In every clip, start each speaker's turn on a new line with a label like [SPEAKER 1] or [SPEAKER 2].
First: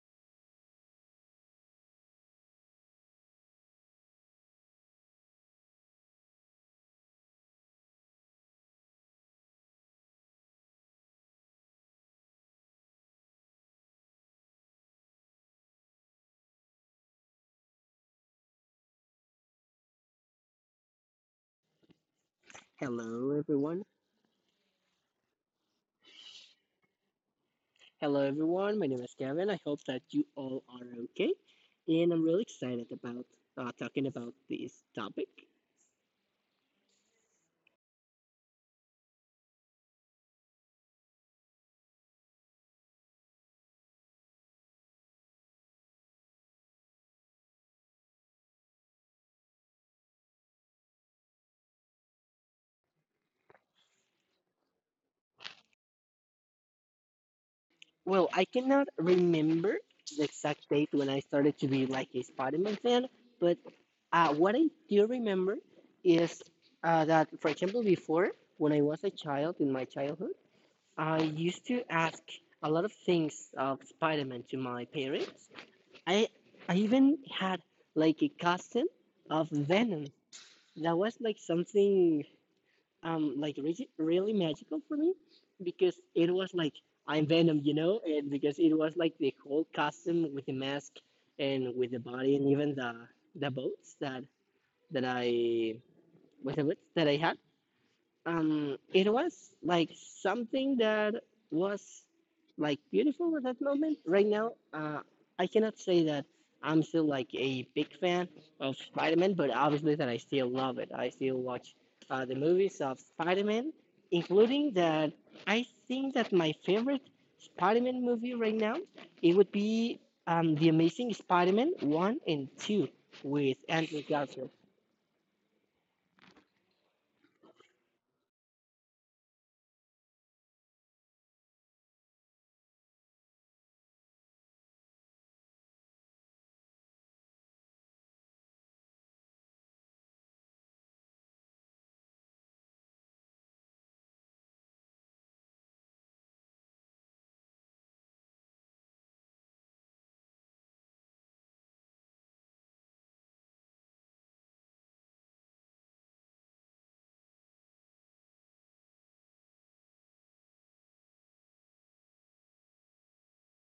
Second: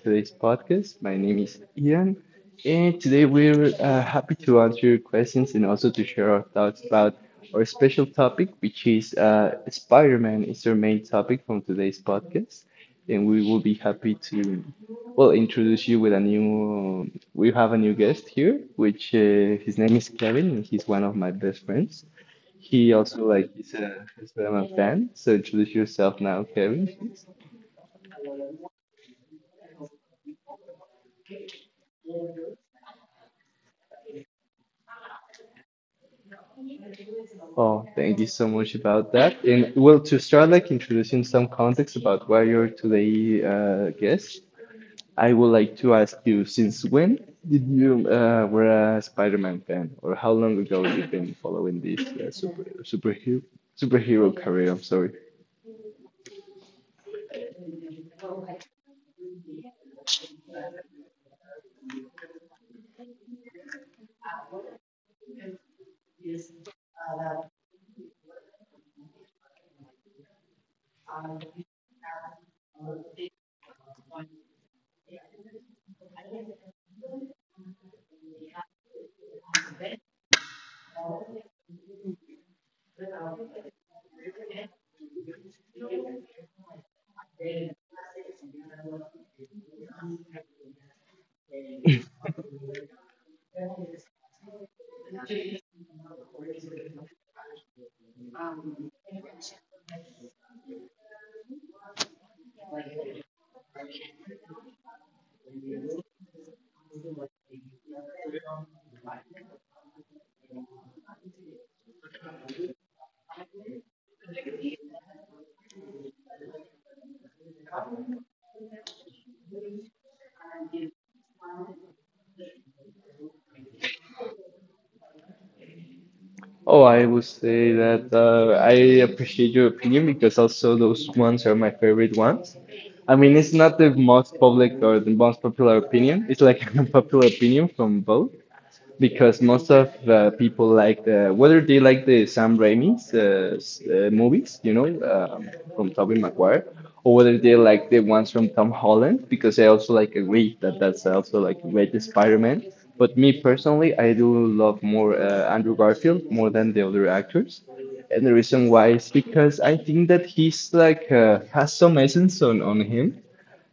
[SPEAKER 1] today's podcast. My name is Ian, and today we're happy to answer your questions and also to share our thoughts about our special topic, which is Spider-Man is our main topic from today's podcast. And we will be happy to, well, introduce you with we have a new guest here, which his name is Kevin, and he's one of my best friends. He also
[SPEAKER 2] Hello,
[SPEAKER 1] like is
[SPEAKER 2] everyone.
[SPEAKER 1] a Spider-Man fan, so introduce yourself now, Kevin.
[SPEAKER 2] My name is Kevin. I hope that you all are okay. And I'm really excited about talking about this topic.
[SPEAKER 1] Oh, thank you so much about that. And well, to start like introducing some context about why you're today guest, I would like to ask you, since when did you were a Spider-Man fan, or how long ago you've been following this superhero career? I'm sorry.
[SPEAKER 2] Well, I cannot remember the exact date when I started to be like a Spider Man fan, but what I do remember is that, for example, before when I was a child in my childhood, I used to ask a lot of things of Spider Man to my parents I I even had like a costume of Venom. That was like something like really, really magical for me because it was like I'm Venom, you know. And because it was like the whole costume with the mask and with the body and even the boots that that I with the boots that I had. It was like something that was like beautiful at that moment. Right now, I cannot say that I'm still like a big fan of Spider-Man, but obviously that I still love it. I still watch the movies of Spider-Man, including that I think that my favorite Spider-Man movie right now, it would be The Amazing Spider-Man 1 and 2 with Andrew Garfield.
[SPEAKER 1] Oh, I would say that I appreciate your opinion because also those ones are my favorite ones. I mean, it's not the most public or the most popular opinion. It's like an unpopular opinion from both, because most of people like the whether they like the Sam Raimi's movies, um, from Tobey Maguire, or whether they like the ones from Tom Holland, because I also like agree that that's also like great Spider-Man. But me personally, I do love more Andrew Garfield more than the other actors, and the reason why is because I think that he's like has some essence on him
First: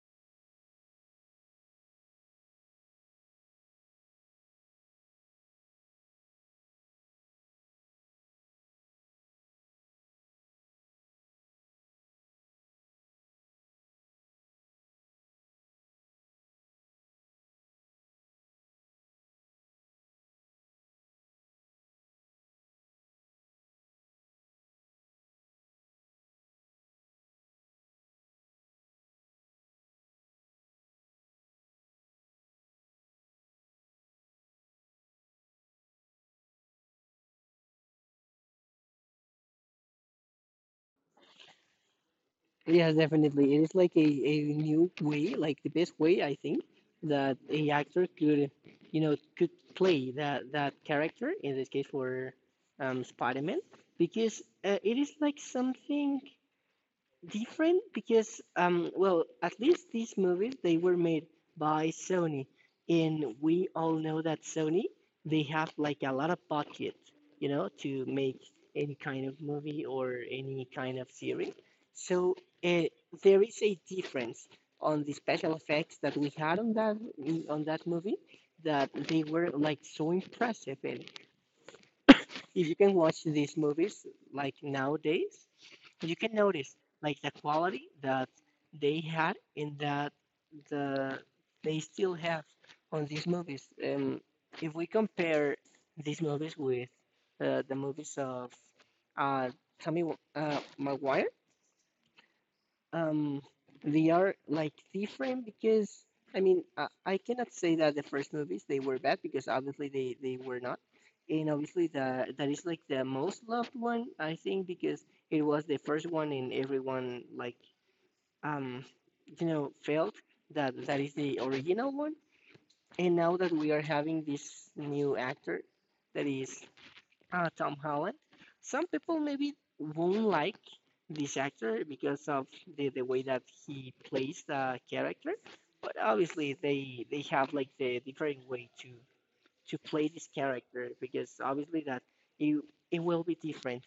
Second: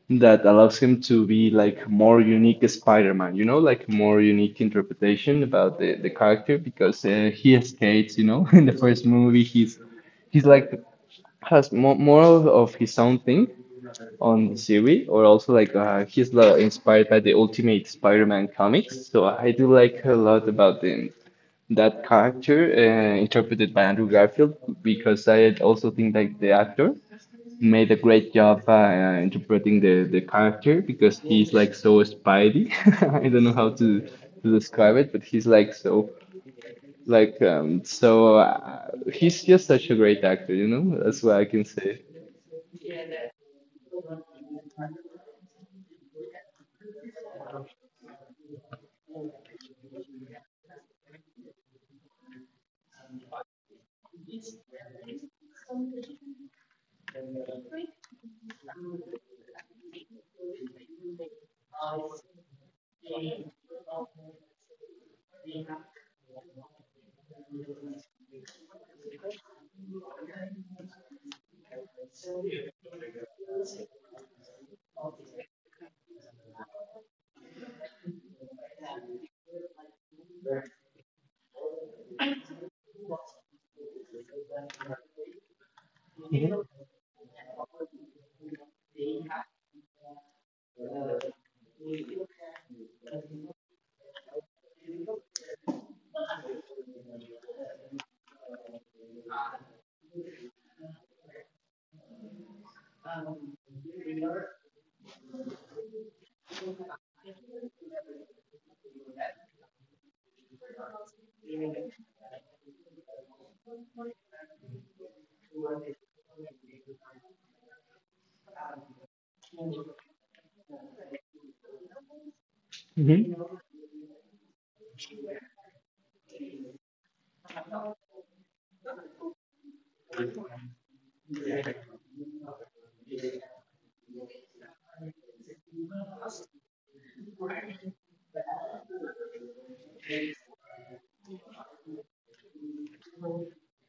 [SPEAKER 1] that allows him to be like more unique Spider-Man, like more unique interpretation about the character because he escapes, in the first movie he's like has more of, his own thing on the series or also like he's inspired by the Ultimate Spider-Man comics. So I do like a lot about that character interpreted by Andrew Garfield because I also think like the actor made a great job interpreting the character because he's like so spidey. I don't know how to describe it, but he's like so like um so uh, he's just such a great actor. That's what I can say.
[SPEAKER 2] Yes, definitely. It is like a new way, like the best way I think that a actor you know, could play that character, in this case for Spider-Man, because it is like something different. Because well, at least these movies, they were made by Sony, and we all know that Sony, they have like a lot of budget, you know, to make any kind of movie or any kind of series. So uh, there is a difference on the special effects that we had on that movie, that they were like so impressive. And if you can watch these movies like nowadays, but you can notice like the quality that they had in that the they still have on these movies. If we compare these movies with the movies of uh, Tommy Maguire, um they are like different. Because I mean, I cannot say that the first movies they were bad, because obviously they were not. And obviously the that is like the most loved one I think, because it was the first one, and everyone like um you know, felt that that is the original one. And
[SPEAKER 1] Mhm.
[SPEAKER 2] now that we are having this new actor, that is Tom Holland. Some people maybe won't like this actor because of the way that he plays the character, but obviously they have like the different way to play this character, because obviously that it it will be different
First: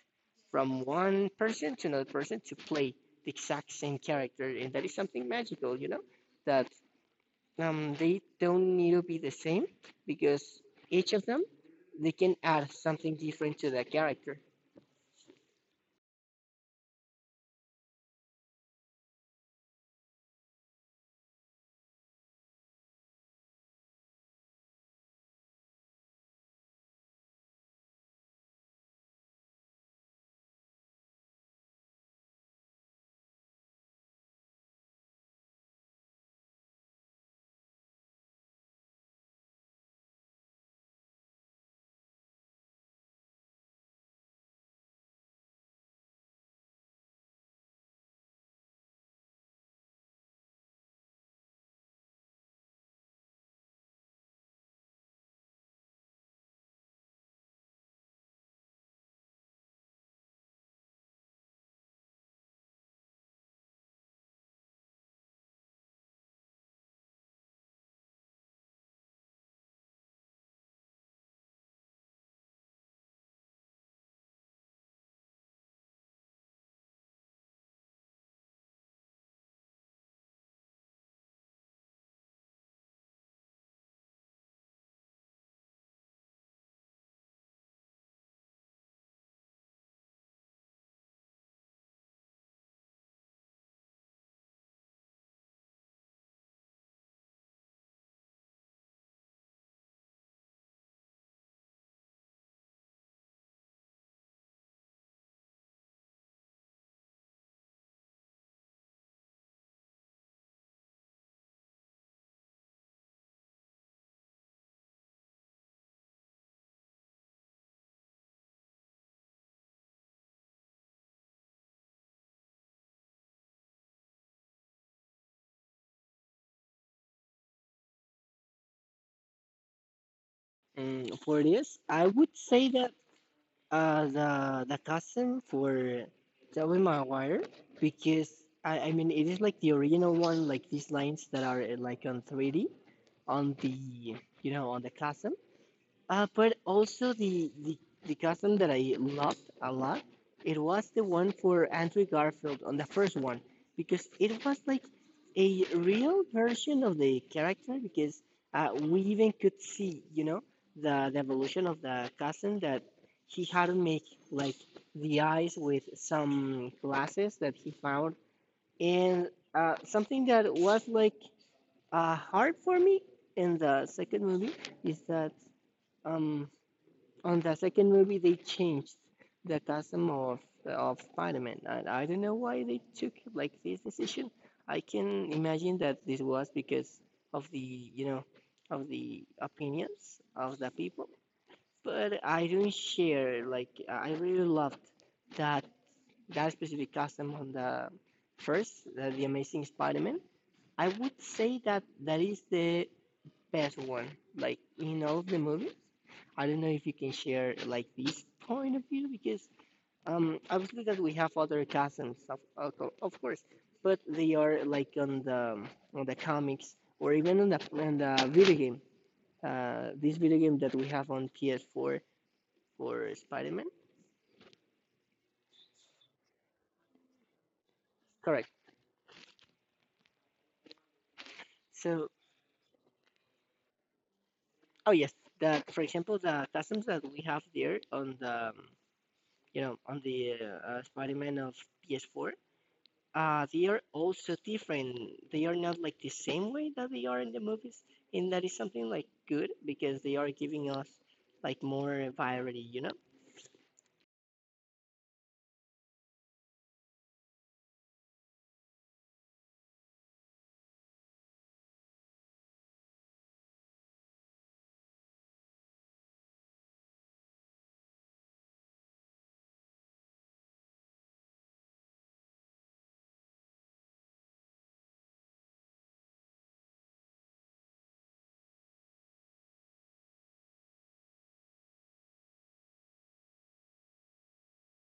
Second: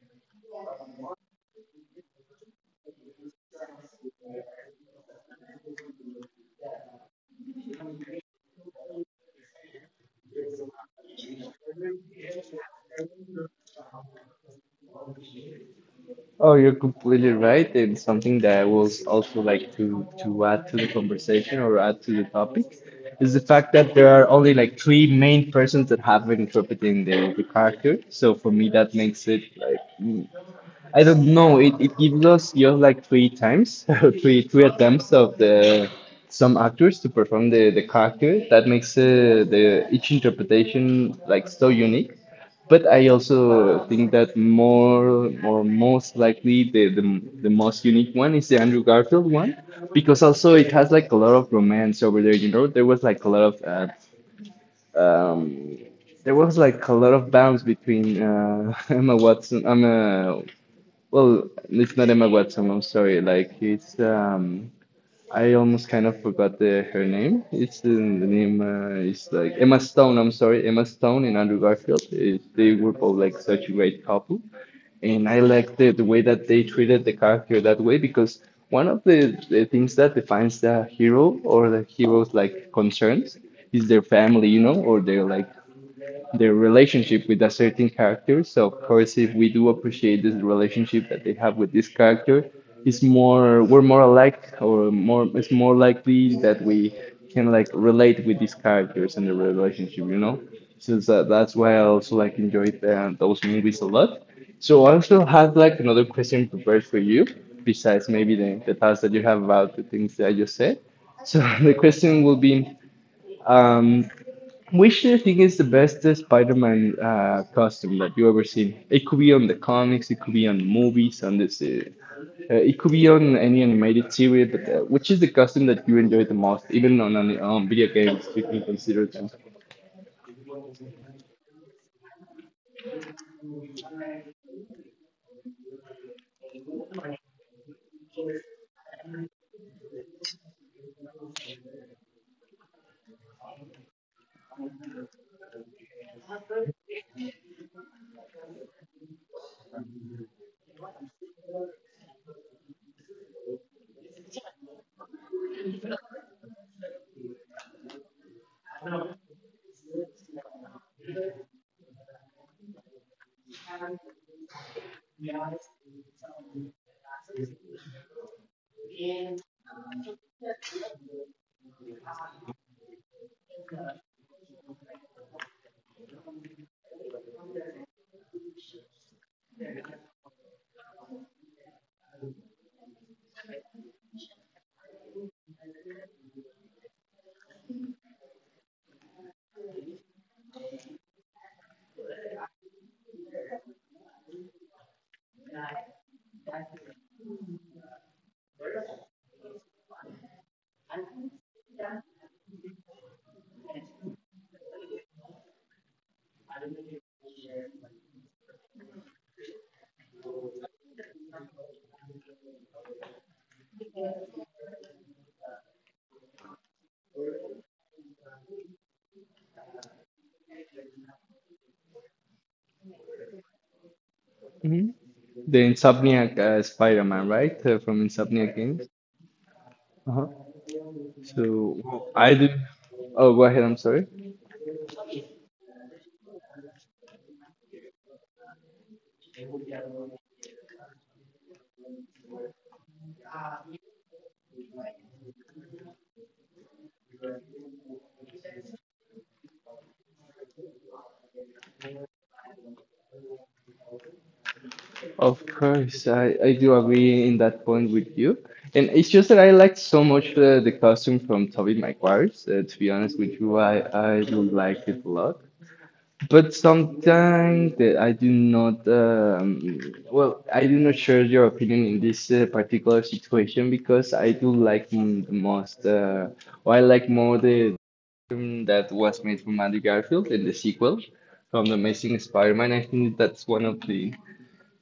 [SPEAKER 2] from one person to another person to play the exact same character. And that is something magical, you know, that they don't need to be the same, because each of them, they can add something different to the character.
[SPEAKER 1] Oh, you're completely right, and something that I will also like to add to the conversation or add to the topic is the fact that there are only like three main persons that have been interpreting the character. So for me, that makes it like I don't know. It gives us just like three times, three attempts of the some actors to perform the character. That makes the each interpretation like so unique. But I also think that more or most likely the most unique one is the Andrew Garfield one because also it has like a lot of romance over there. There was like a lot of. Um, there was like a lot of bounce between Emma Watson, Emma well, it's not Emma Watson. I'm sorry. Like it's I almost kind of forgot the her name. It's in the name is like Emma Stone. I'm sorry, Emma Stone and Andrew Garfield. They were both like such a great couple, and I like the way that they treated the character that way because one of the things that defines the hero or the hero's like concerns is their family, or their relationship with a certain character. So of course, if we do appreciate this relationship that they have with this character, it's more we're more alike or more it's more likely that we can like relate with these characters and the relationship. So that's why I also like enjoyed those movies a lot. So I also have like another question prepared for you, besides maybe the thoughts that you have about the things that I just said. So the question will be, um, which do you think is the best Spider-Man costume that you ever seen? It could be on the comics, it could be on the movies, it could be on any animated series. But which is the costume that you enjoy the most, even on an, on video games, if you can consider them?
[SPEAKER 2] Mm, for this, I would say that the cousin for Tobey Maguire. Because I mean, it is like the original one, like these lines that are like on 3D on the, you know, on the cousin. But also the custom that I loved a lot, it was the one for Andrew Garfield on the first one. Because it was like a real version of the character, because we even could see, you know, the evolution of the custom that he had to make, like the eyes with some glasses that he found. And something that was like hard for me in the second movie is that um on the second movie they changed the costume of Spider-Man, and I don't know why they took like this decision. I can imagine that this was because of the you know, of the opinions of the people. But I don't share, like I really loved that that specific costume on the first, The Amazing Spider-Man. I would say that that is the best one, like in all of the movies. I don't know if you can share like this point of view, because obviously that we have other cousins of course, but they are like on the comics, or even on the video game. This video game that we have on PS4 for Spider-Man.
[SPEAKER 1] Mhm. The Insomniac Spider-Man, right? From
[SPEAKER 2] Correct.
[SPEAKER 1] Insomniac Games. Uh-huh. So
[SPEAKER 2] So
[SPEAKER 1] I did. Oh, go ahead. I'm sorry.
[SPEAKER 2] oh yes, that for example the cousins that we have there on the you know, on the Spider-Man of PS4, they are also different. They are not like the same way that they are in the movies. And that is something like good, because they are giving us like more variety, you know.
[SPEAKER 1] Of course, I do agree in that point with you. And it's just that I liked so much the costume from Tobey Maguire's. To be honest with you, I do like it a lot. But sometimes that I do not, well, I do not share your opinion in this particular situation because I do like m the most, or I like more the film that was made from Andrew Garfield in the sequel from The Amazing Spider-Man. I think that's one of the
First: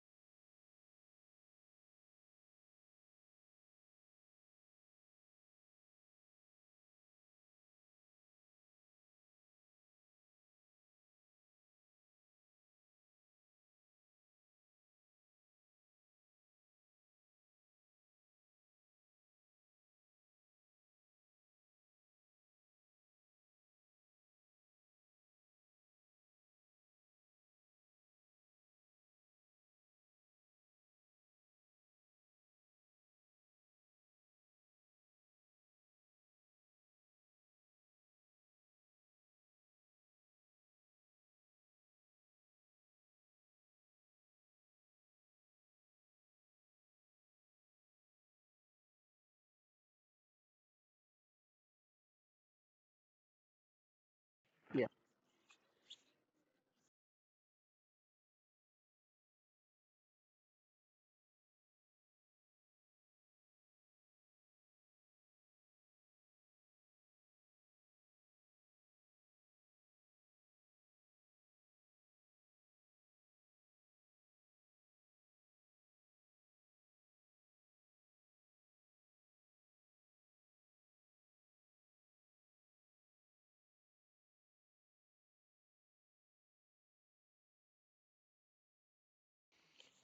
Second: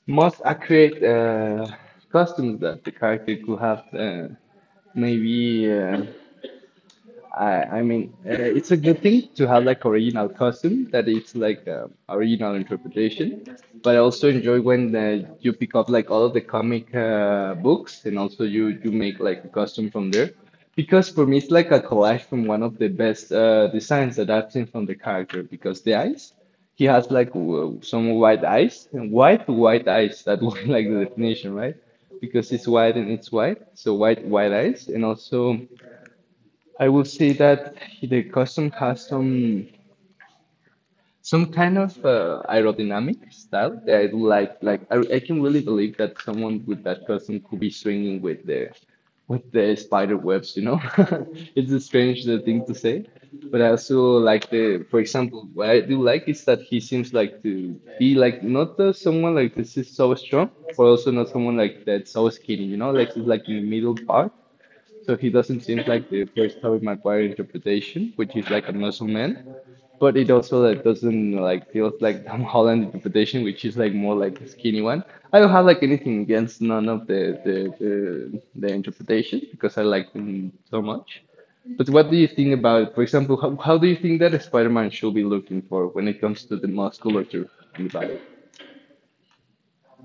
[SPEAKER 1] most accurate costumes that the character could have maybe I mean, it's a good thing to have like original custom that it's like original interpretation, but I also enjoy when you pick up like all of the comic books and also you make like a custom from there, because for me it's like a collage from one of the best designs that I've seen from the character because the eyes. He has like some white eyes, and white white eyes. That was like the definition, right? Because it's white and it's white, so white white eyes, and also I would say that the custom has some kind of aerodynamic style that I like. Like I can really believe that someone with that custom could be swinging with the spider webs. It's a strange thing to say, but I also like the.
[SPEAKER 2] Yeah.
[SPEAKER 1] For example, what I do like is that he seems like to be like not someone like this is so strong, but also not someone like that's so skinny. Like he's like in the middle part so he doesn't seem like the first Tobey Maguire interpretation, which is like a muscle man. But it also like doesn't like feels like Tom Holland interpretation, which is like more like a skinny one. I don't have like anything against none of the the, the interpretation because I like them so much. But what do you think about, for example, how do you think that a Spider-Man should be looking for when it comes to the musculature in the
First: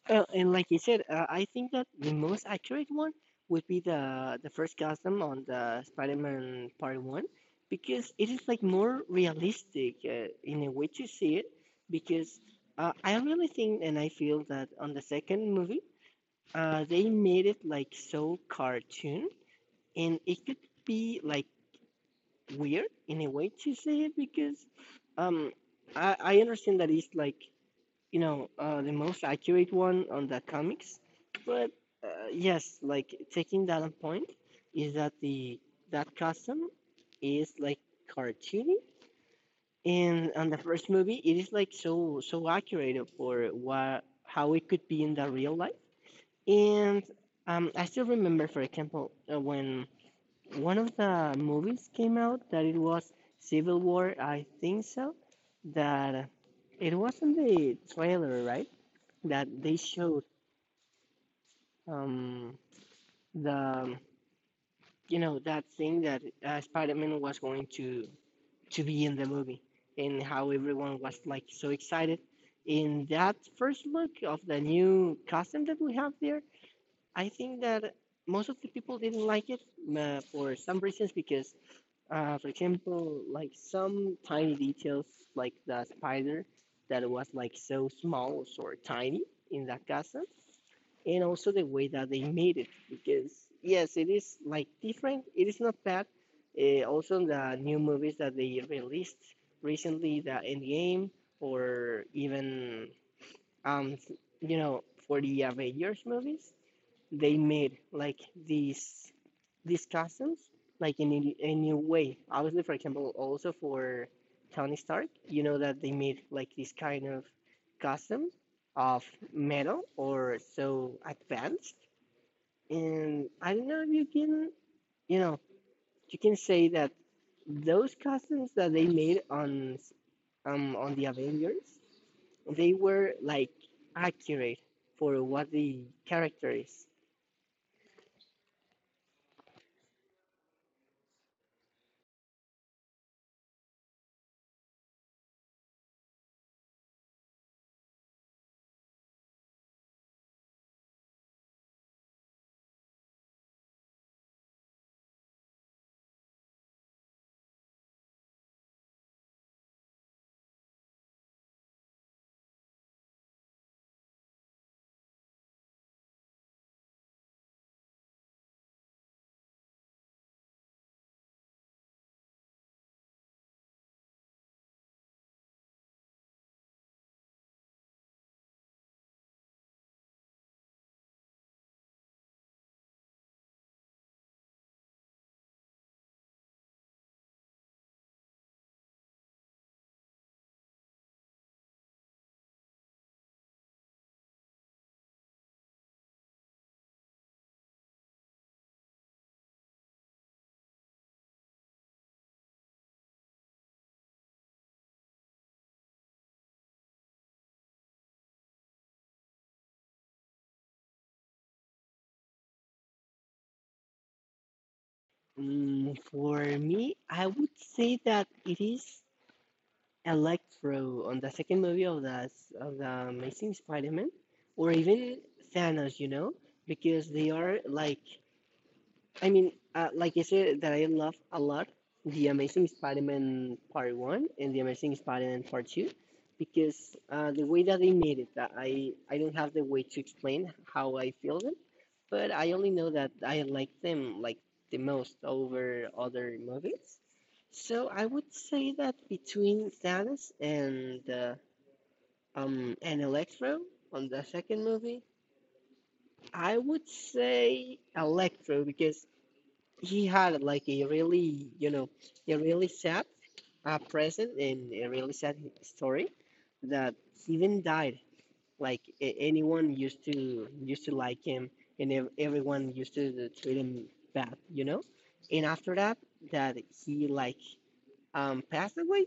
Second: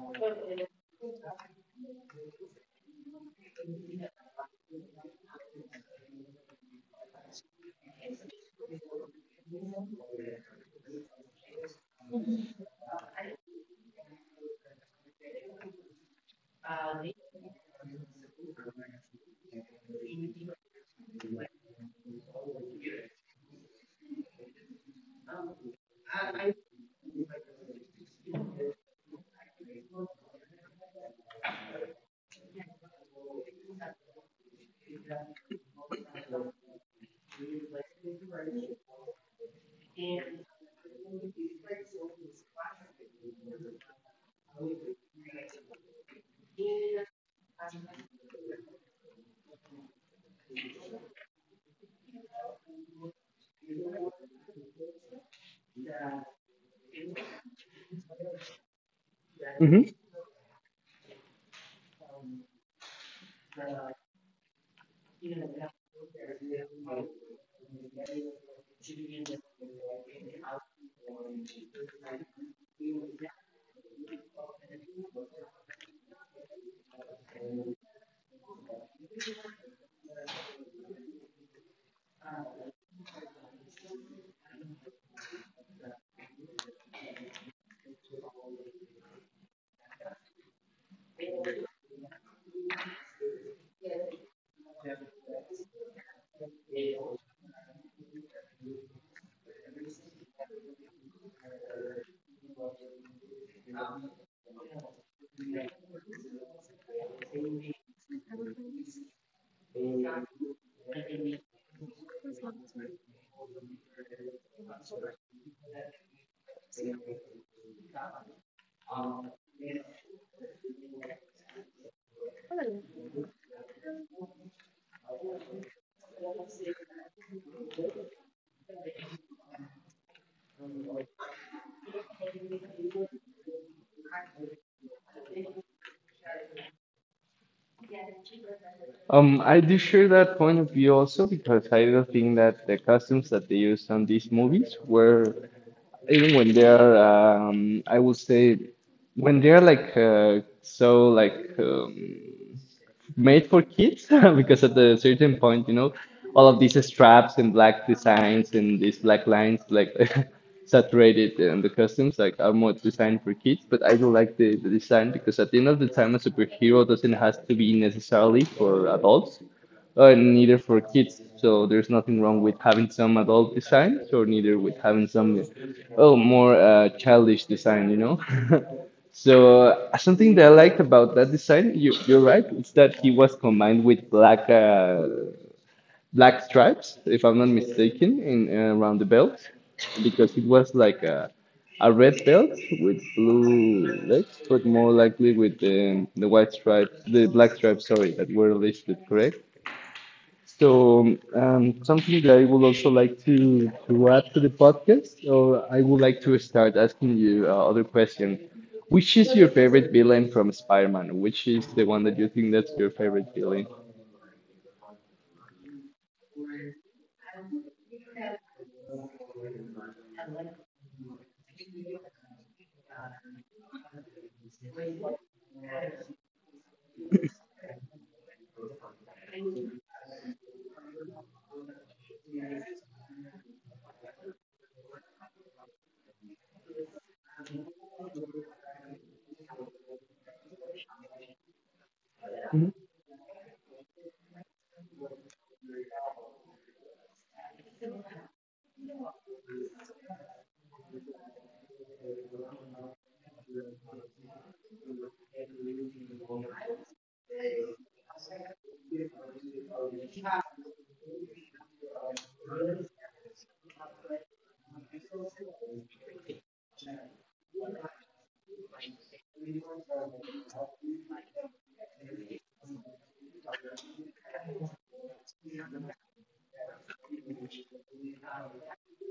[SPEAKER 2] And like you said, I think that the most accurate one would be the first custom on the Spider-Man Part One, because it is like more realistic in a way to see it. Because I really think and I feel that on the second movie, they made it like so cartoon, and it could be like weird in a way to say it, because um I understand that it's like, you know, the most accurate one on the comics. But yes, like taking that on point, is that the that custom is like cartoony. And on the first movie it is like so so accurate for what how it could be in the real life. And I still remember for example when one of the movies came out that it was Civil War, I think so. That it wasn't the trailer, right? That they
[SPEAKER 1] body?
[SPEAKER 2] showed um, the you know, that thing that Spider-Man was going to be in the movie, and how everyone was like so excited. In that first look of the new costume that we have there, I think that most of the people didn't like it for some reasons. Because uh, for example, like some tiny details, like the spider that was like so small or so tiny in that casa. And also the way that they made it. Because yes, it is like different. It is not bad. Also, the new movies that they released recently, the Endgame, or even um, you know, for the Avengers movies, they made like these these costumes like in a new way. Obviously, for example, also for Tony Stark, you know, that they made like this kind of costume of metal or so advanced. And I don't know if you can, you know, you can say that those costumes that they made on the Avengers, they were like accurate for what the character is.
[SPEAKER 1] I do share that point of view also because I do think that the costumes that they used on these movies were even when they're I would say when they're like so like made for kids because at a certain point you know all of these straps and black designs and these black lines like saturated and the costumes like are more designed for kids, but I do like the design because at the end of the time a superhero doesn't has to be necessarily for adults, neither for kids. So there's nothing wrong with having some adult designs, or neither with having some, oh, more childish design. You know. So something that I liked about that design, you're right, it's that he was combined with black black stripes, if I'm not mistaken, in around the belt, because it was like a red belt with blue legs, but more likely with the white stripes, the black stripes, sorry, that were listed, correct? So, something that I would also like to add to the podcast, or I would like to start asking you other question. Which is your favorite villain from Spider-Man? Which is the one that you think that's your favorite villain?
[SPEAKER 2] Mm, for me, I would say that it is Electro on the second movie of the Amazing Spider-Man, or even Thanos, you know. Because they are like, I mean, like I said, that I love a lot the Amazing Spider-Man Part One and the Amazing Spider-Man Part Two, because the way that they made it, that I don't have the way to explain how I feel them. But I only
[SPEAKER 1] Mhm.
[SPEAKER 2] know that I like them like the most over other movies. So I would say that between Thanos and Electro on the second movie, I would say Electro, because he had like a really, you know, a really sad present and a really sad story, that he even died. Like anyone used to like him, and everyone used to treat him bad, you know. And after that, that he like passed away,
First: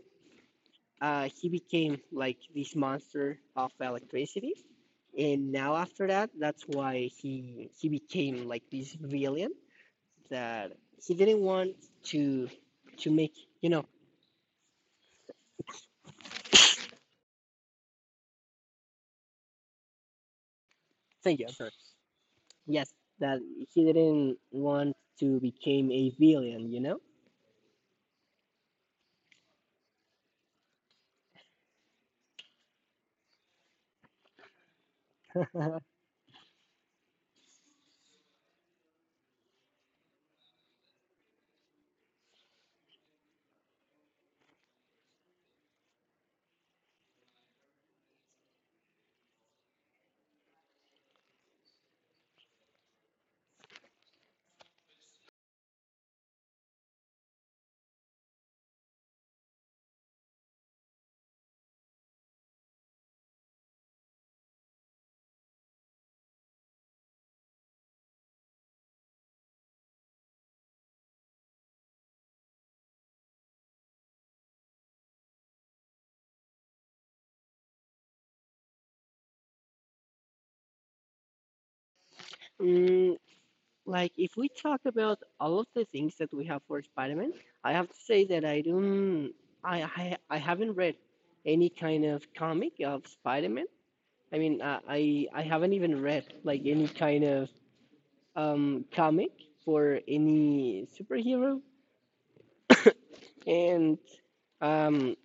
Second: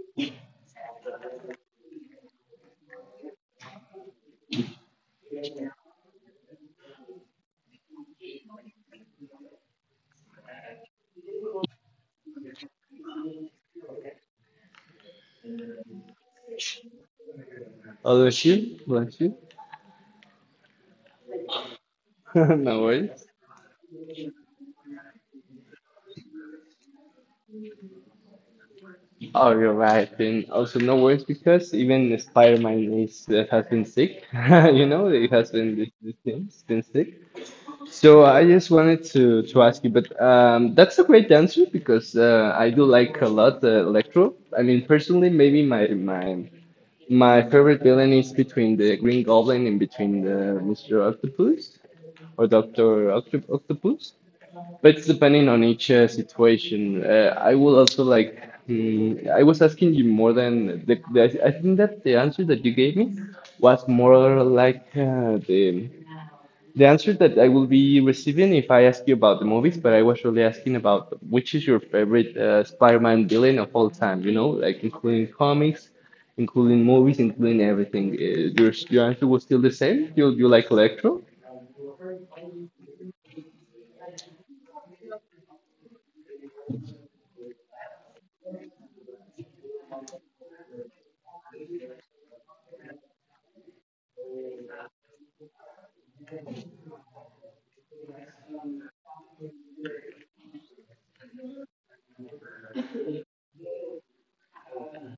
[SPEAKER 2] he became like this monster of electricity. And now after that, that's why he became like this villain, that he didn't want to to make, you know.
[SPEAKER 1] Oh, that's you? Bless you.
[SPEAKER 2] Thank you, I'm sorry.
[SPEAKER 1] No
[SPEAKER 2] Yes,
[SPEAKER 1] worries.
[SPEAKER 2] that he didn't want to become a villain, you know.
[SPEAKER 1] Oh, you're right. And also, no worries because even Spider-Man is has been sick. He has been this this thing, been sick. So I just wanted to ask you, but that's a great answer because I do like a lot Electro. I mean, personally, maybe my favorite villain is between the Green Goblin and between the Mr. Octopus or Doctor Octopus. But it's depending on each situation. I will also like. I was asking you more than the. I think that the answer that you gave me was more like the answer that I will be receiving if I ask you about the movies, but I was really asking about which is your favorite Spider-Man villain of all time, you know, like including comics, including movies, including everything. Your answer was still the same? You like Electro?
[SPEAKER 2] mm, like if we talk about all of the things that we have for Spider-Man, I have to say that I don't I haven't read any kind of comic of Spider-Man. I mean I haven't even read like any kind of comic for any superhero. And um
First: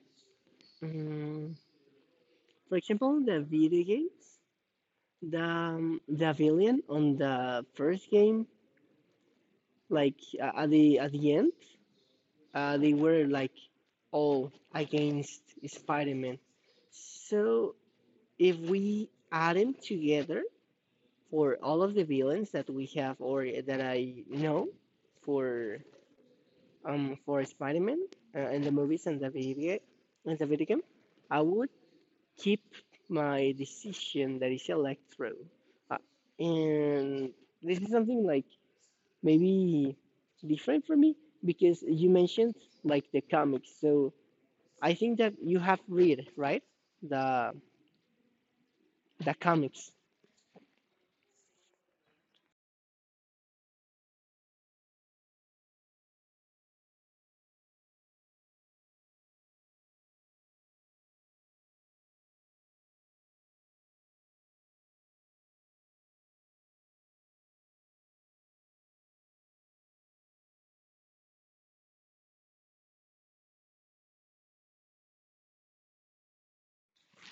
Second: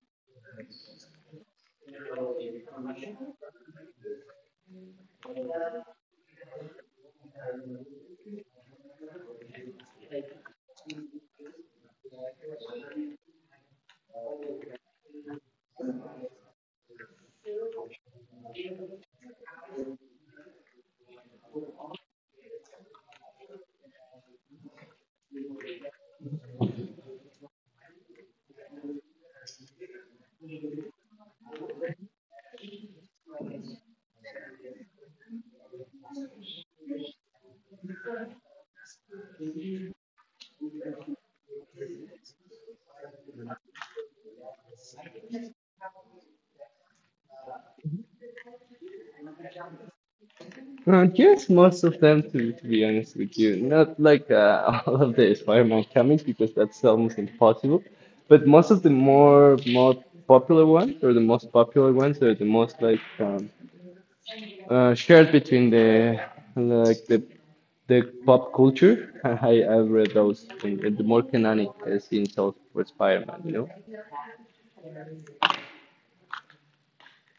[SPEAKER 2] mm, for example, the video games, the villain on the first game, like at the end, they were like all against Spider-Man. So if we add them together for all of the villains that we have, or that I know for for Spider-Man in the movies and the video game, I would keep my decision that is Electro. Uh, and this is something like maybe different for me, because you mentioned like the comics. So I think that you have read, right? The the comics.
[SPEAKER 1] Yes, most of them, to be honest with you. Not like all of the Spider-Man comics, because that's almost impossible. But most of the more popular ones, or the most popular ones, or the most like shared between the like the pop culture. I've read those in the more canonic scenes of for Spider-Man, you know.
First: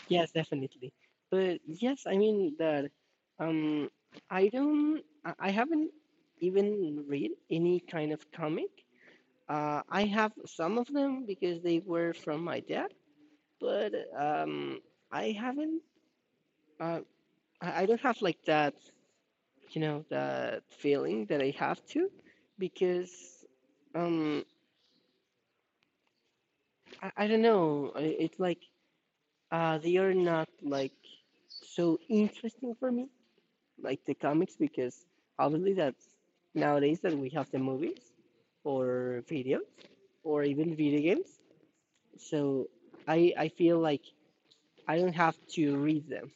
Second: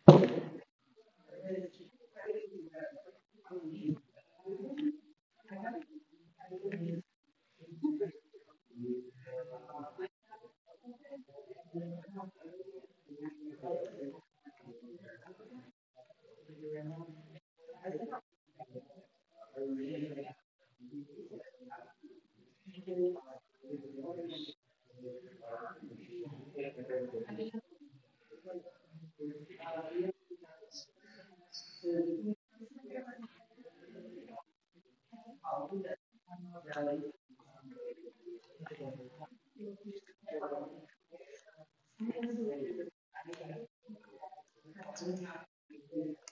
[SPEAKER 2] Yes, definitely. But yes, I mean that um I don't I haven't even read any kind of comic. I have some of them because they were from my dad, but I haven't. Uh, I don't have like that, you know, that feeling that I have to, because um, I don't know. I, it's like they are not like so interesting for me, like the comics, because obviously that's nowadays that we have the movies or videos or even video games. So I feel like I don't have to read them.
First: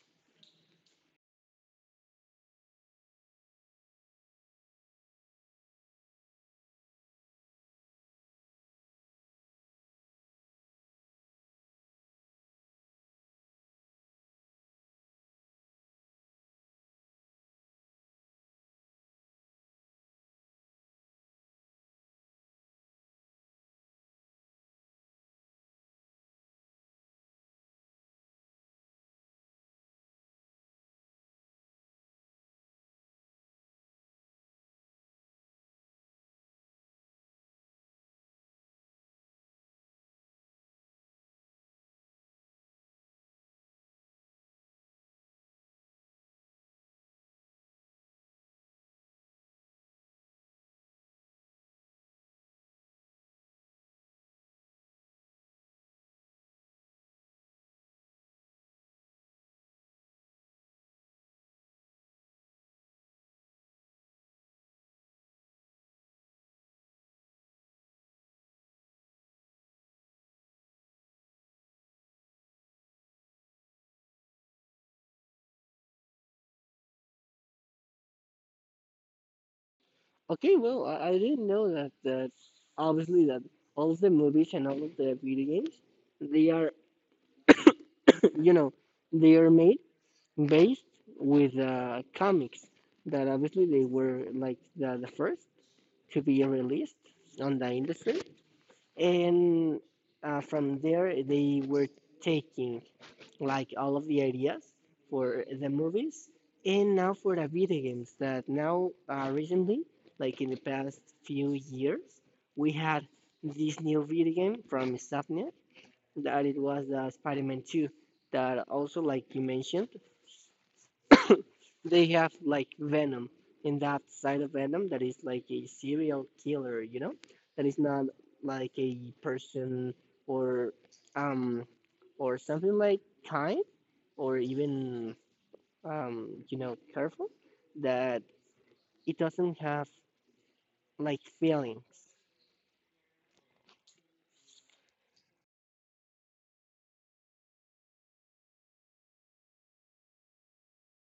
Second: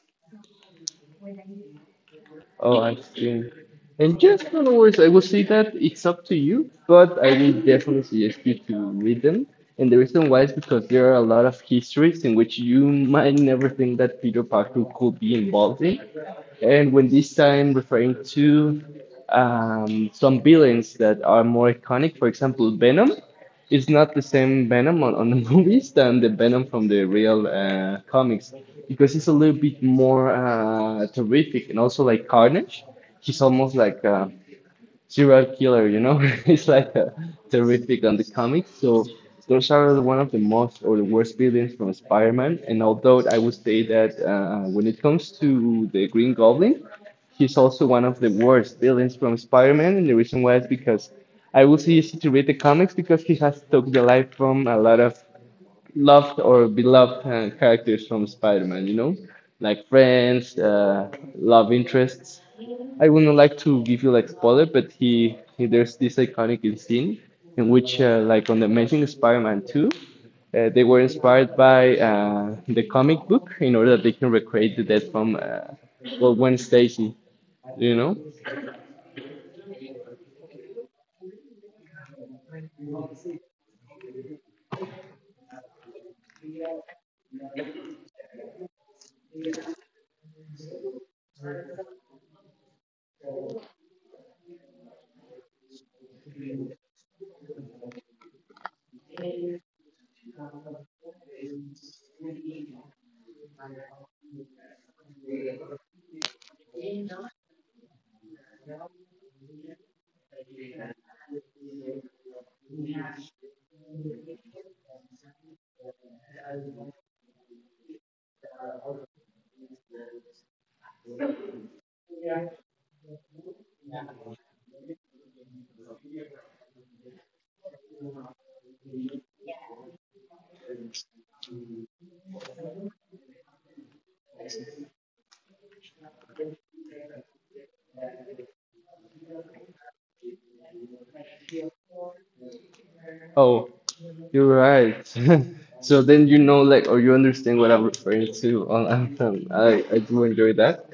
[SPEAKER 1] Oh, I've seen. And just no worries, I will say that it's up to you, but I will definitely suggest you to read them. And the reason why is because there are a lot of histories in which you might never think that Peter Parker could be involved in. And when this time referring to some villains that are more iconic, for example, Venom. It's not the same Venom on the movies than the Venom from the real comics because it's a little bit more terrific and also like Carnage. He's almost like a serial killer, you know? He's like a terrific on the comics. So those are one of the most or the worst villains from Spider-Man. And although I would say that when it comes to the Green Goblin, he's also one of the worst villains from Spider-Man, and the reason why is because I was easy to read the comics because he has took the life from a lot of loved or beloved characters from Spider-Man, you know, like friends, love interests. I wouldn't like to give you like spoiler, but he there's this iconic scene in which like on the Amazing Spider-Man 2, they were inspired by the comic book in order that they can recreate the death from well, Gwen Stacy you know?
[SPEAKER 2] Okay, well, I didn't know that obviously that all of the movies and all of the video games, they are, you know, they are made based with comics that obviously they were like the first to be released on the industry, and from there they were taking like all of the ideas for the movies and now for the video games that now recently like in the past few years we had this new video game from Insomniac that it was Spider-Man 2 that also like you mentioned they have like Venom, and that side of Venom that is like a serial killer, you know, that is not like a person or um or something like kind or even you know careful that it doesn't have like feelings.
[SPEAKER 1] Oh, you're right. So then you know, like, or you understand what I'm referring to on Anthem. I do enjoy that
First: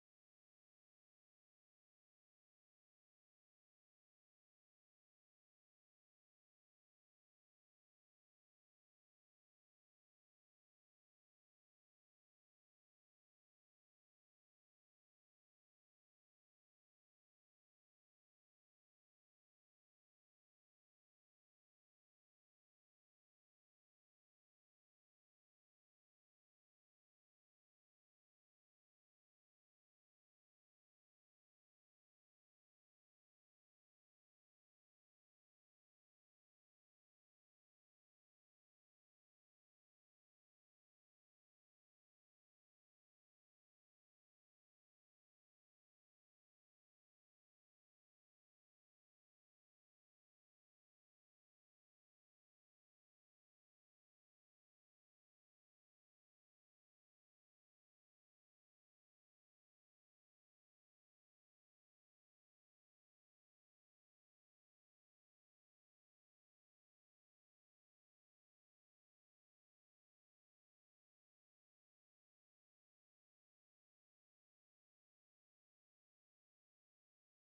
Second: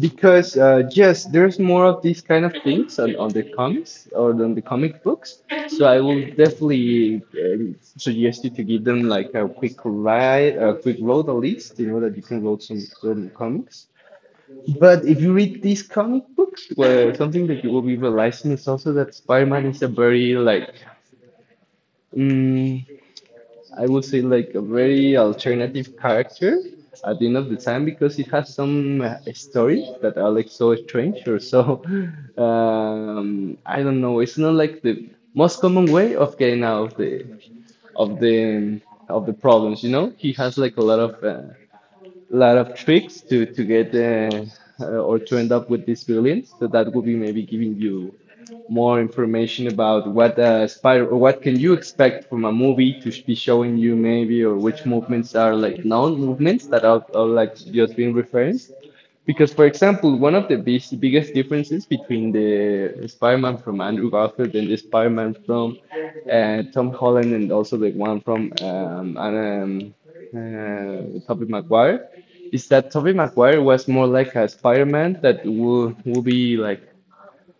[SPEAKER 1] because yes, there's more of these kind of things on the comics or on the comic books. So I will definitely suggest you to give them like a quick ride, a quick road at least, you know, that you can load some comics. But if you read these comic books, well, something that you will be realizing is also that Spider-Man is a very like. mm, I would say like a very alternative character at the end of the time because it has some stories that are like so strange or so I don't know. It's not like the most common way of getting out of the of the of the problems. You know, he has like a lot of tricks to get or to end up with these billions. So that will be maybe giving you more information about what aspire or what can you expect from a movie to sh- be showing you maybe or which movements are like known movements that are like just being referenced. Because, for example, one of the biggest differences between the Spider-Man from Andrew Garfield and the Spider-Man from Tom Holland and also the one from Tobey Maguire is that Tobey Maguire was more like a Spider-Man that will be like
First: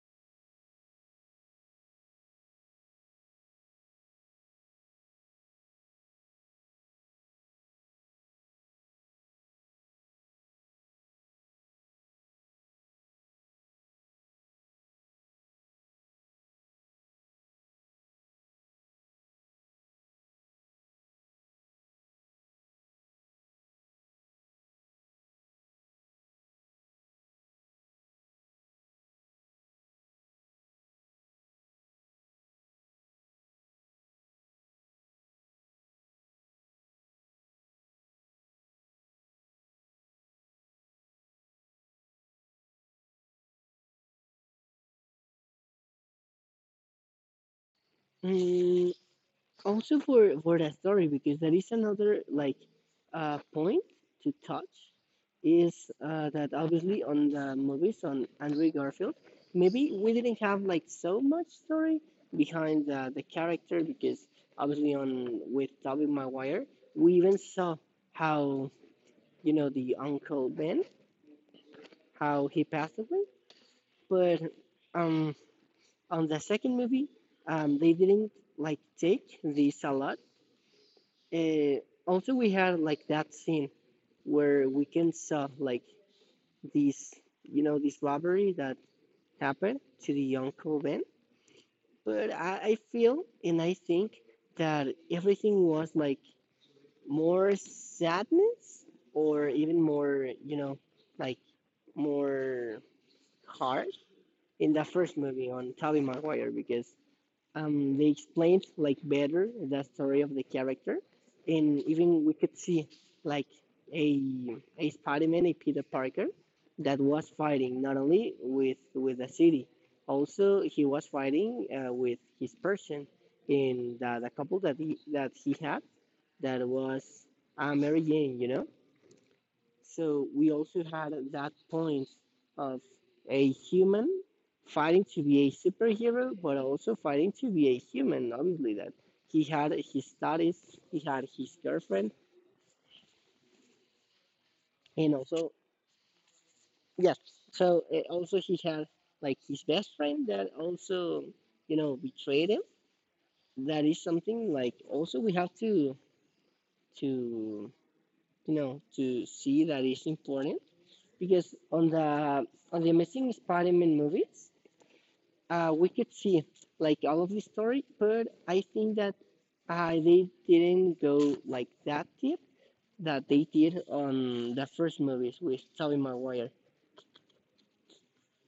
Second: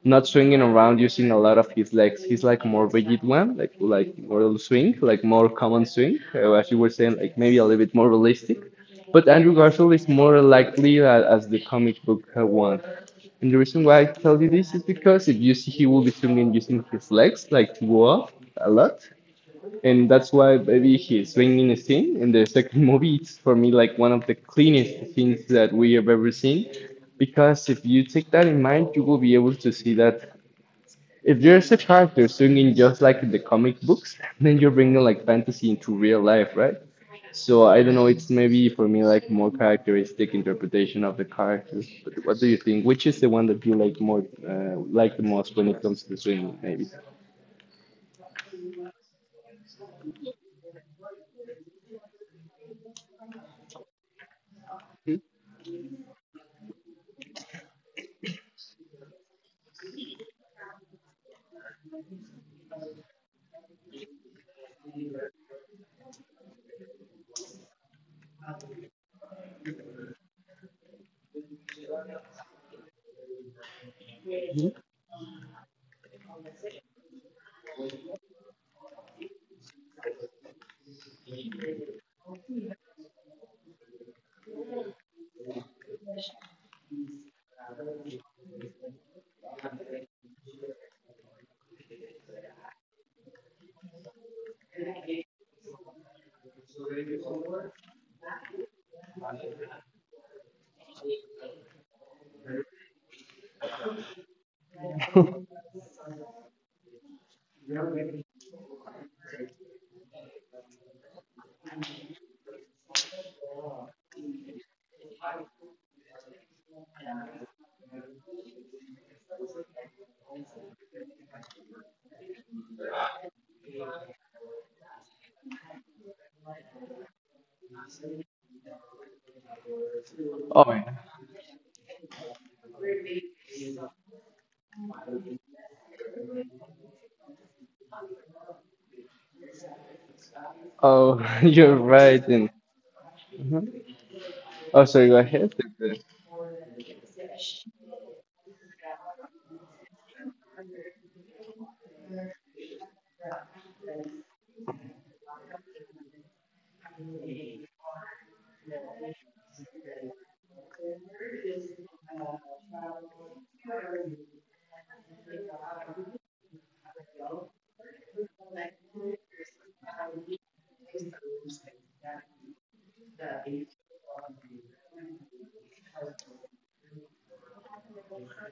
[SPEAKER 1] not swinging around using a lot of his legs. He's like more rigid one, like more swing, like more common swing, as you were saying, like maybe a little bit more realistic. But Andrew Garfield is more likely a- as the comic book one. And the reason why I tell you this is because if you see, he will be swinging using his legs, like to go off a lot and that's why maybe his swinging scene in the second movie is for me like one of the cleanest scenes that we have ever seen because if you take that in mind you will be able to see that if there's a character swinging just like in the comic books then you're bringing like fantasy into real life, right? So I don't know, it's maybe for me like more characteristic interpretation of the characters. But what do you think, which is the one that you like more like the most when it comes to swinging maybe?
[SPEAKER 2] Mm, also for that story because there is another like point to touch is that obviously on the movies on Andrew Garfield, maybe we didn't have like so much story behind the character because obviously on with Tobey Maguire, we even saw how you know the Uncle Ben how he passed away, but um, on the second movie, they didn't like take this a lot. Uh, also, we had like that scene where Weekend saw like these, you know, this robbery that happened to the Uncle Ben. But I feel and I think that everything was like more sadness or even more, you know, like more hard in the first movie on Tobey Maguire because they explained like better the story of the character, and even we could see like a Spider-Man, a Peter Parker, that was fighting not only with the city, also he was fighting with his person in the couple that he had, that was Mary Jane, you know, so we
[SPEAKER 1] Oh,
[SPEAKER 2] also had at that point of a human fighting to be a superhero, but also fighting to be a human. Obviously, that he had his studies, he
[SPEAKER 1] oh
[SPEAKER 2] had his
[SPEAKER 1] you're
[SPEAKER 2] girlfriend,
[SPEAKER 1] right. and Oh, sorry, go
[SPEAKER 2] and
[SPEAKER 1] ahead.
[SPEAKER 2] also yes. So also he had like his best friend that also you know betrayed him. That is something like also we have to to you know to see that is important because on the Amazing Spider-Man movies we could see like all of the story, but I think that they didn't go like that deep that they did on the first movies with Tobey Maguire.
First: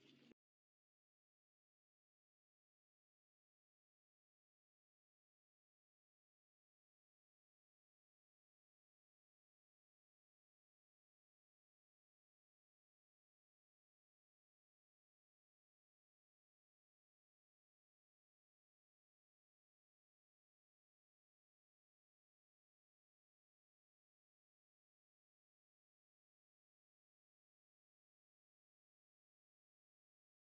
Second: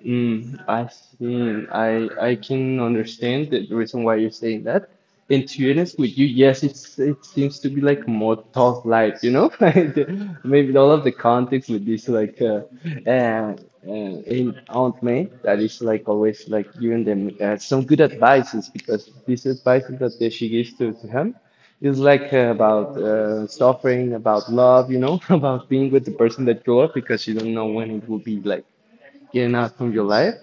[SPEAKER 1] I see. I can understand the reason why you're saying that. And to be honest with you, yes, it's it seems to be like more tough life, you know? Like the- maybe all of the context with this like uh, in Aunt May that is like always like giving them some good advices because this advice that they- she gives to him is like about suffering, about love, you know, about being with the person that you love because you don't know when it will be like getting out from your life.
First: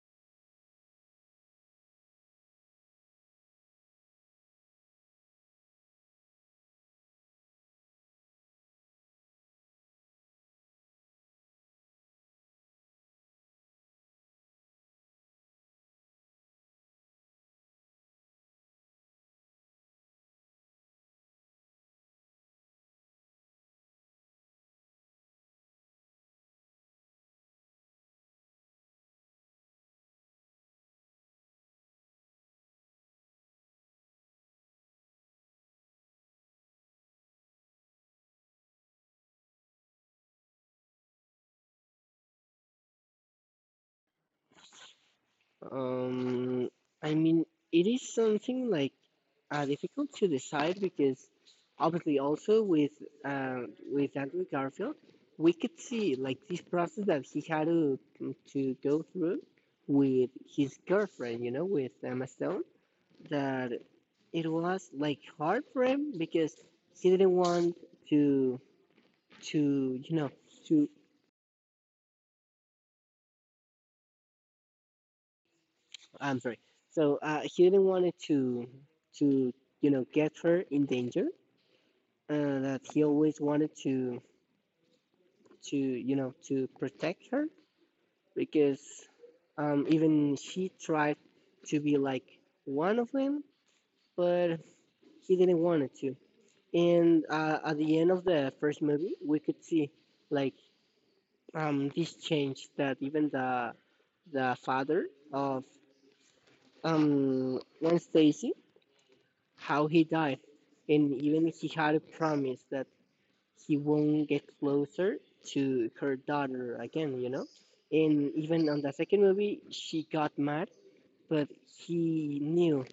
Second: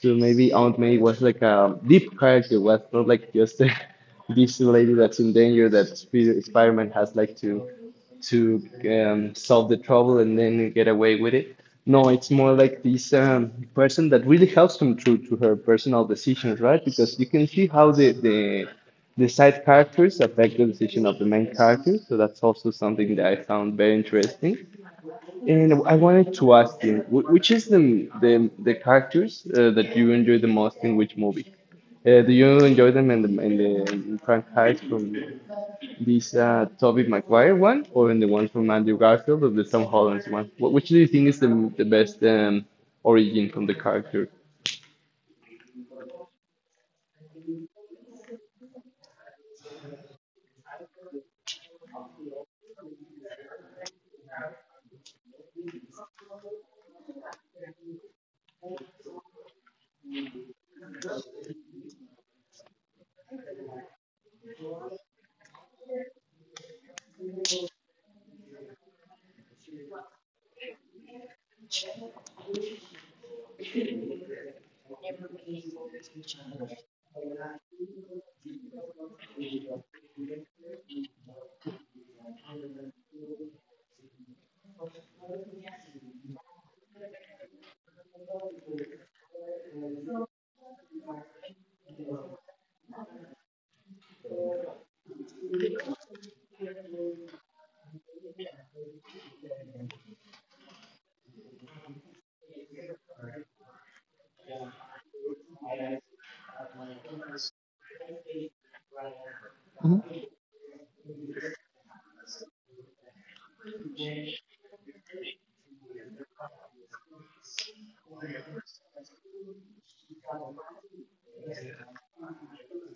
[SPEAKER 1] So maybe Aunt May was like a deep character, was not like just a this lady that's in danger that Sp- Spider-Man has like to solve the trouble and then get away with it. No, it's more like this person that really helps him through to her personal decisions, right? Because you can see how the side characters affect the decision of the main character. So that's also something that I found very interesting. And I wanted to ask you, wh- which is the characters that you enjoy the most in which movie? Do you enjoy them in the in the in franchise from this Tobey Maguire one, or in the one from Andrew Garfield, or the Tom Holland's one? Wh- Which do you think is the best origin from the character?
[SPEAKER 2] Um, I mean, it is something like difficult to decide because obviously also uh, with Andrew Garfield, we could see like this process that he had to go through with his girlfriend, you know, with Emma Stone that it was like hard for him because he didn't want to you know to I'm sorry. So he didn't want it to to you know get her in danger. That he always wanted to you know to protect her because even she tried to be like one of them, but he didn't want it to. And at the end of the first movie, we could see like this changed that even the father of Gwen Stacy how he died and even he had a promise that he won't get closer to her daughter again, you know, and even on the second movie she got mad, but he knew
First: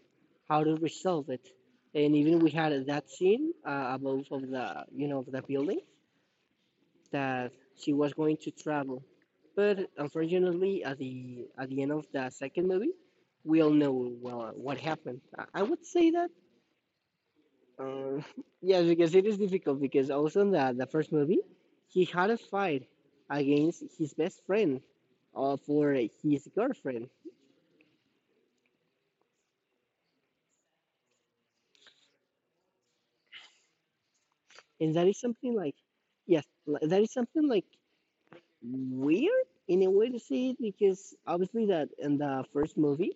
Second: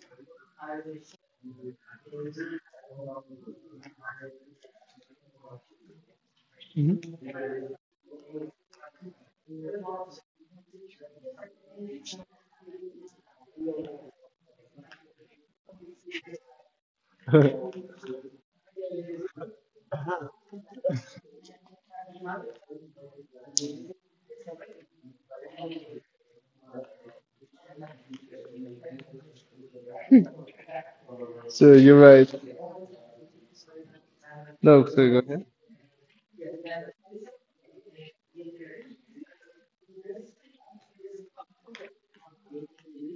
[SPEAKER 2] how to resolve it, and even we had that scene above of the you know of the building that she was going to travel. But unfortunately, at the end of the second movie, we all know well what happened. I would say that uh, yes, because it is difficult because also in the first movie, he had a fight against his best friend for his girlfriend,
[SPEAKER 1] So you're right. No,
[SPEAKER 2] and
[SPEAKER 1] so
[SPEAKER 2] that
[SPEAKER 1] go
[SPEAKER 2] is
[SPEAKER 1] ahead.
[SPEAKER 2] something like yes, that is something like weird in a way to say it because obviously that in the first movie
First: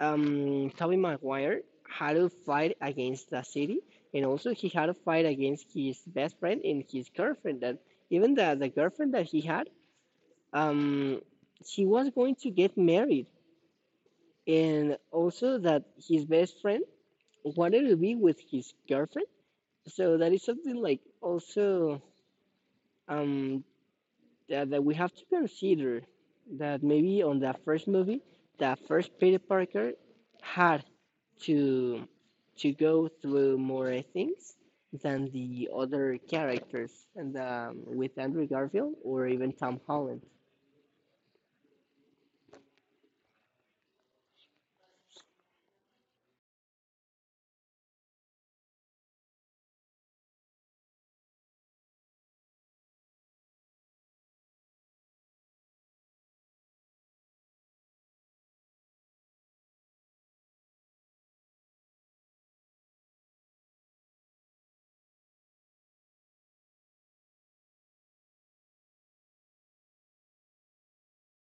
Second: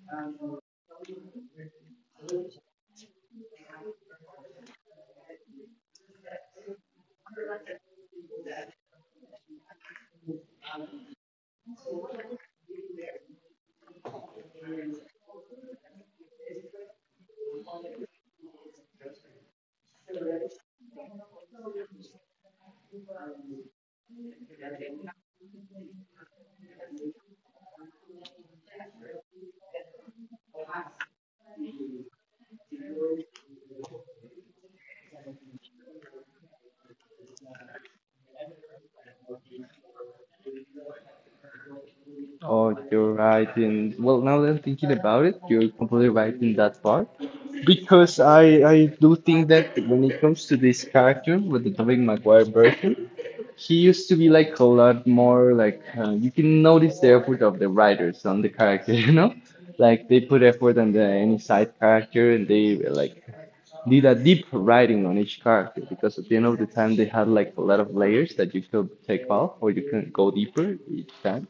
[SPEAKER 2] Tobey Maguire had to fight against the city, and also he had to fight against his best friend and his girlfriend. That even the girlfriend that he had, um, she was going to get married, and also that his best friend wanted to be with his girlfriend. So that is something like also um that, that we have to consider that maybe on the first movie, the first Peter Parker had to go through more things than the other characters, and with Andrew Garfield or even Tom Holland.
[SPEAKER 1] Oh, you're right. In well, now that I'm thinking about it, you're completely right in that part. Because I do think that when it comes to this character with the Tobey Maguire version, he used to be like a lot more like you can notice the effort of the writers on the character, you know, like they put effort on the any side character and they like did a deep writing on each character because at the end of the time they had like a lot of layers that you could take off or you can go deeper each time.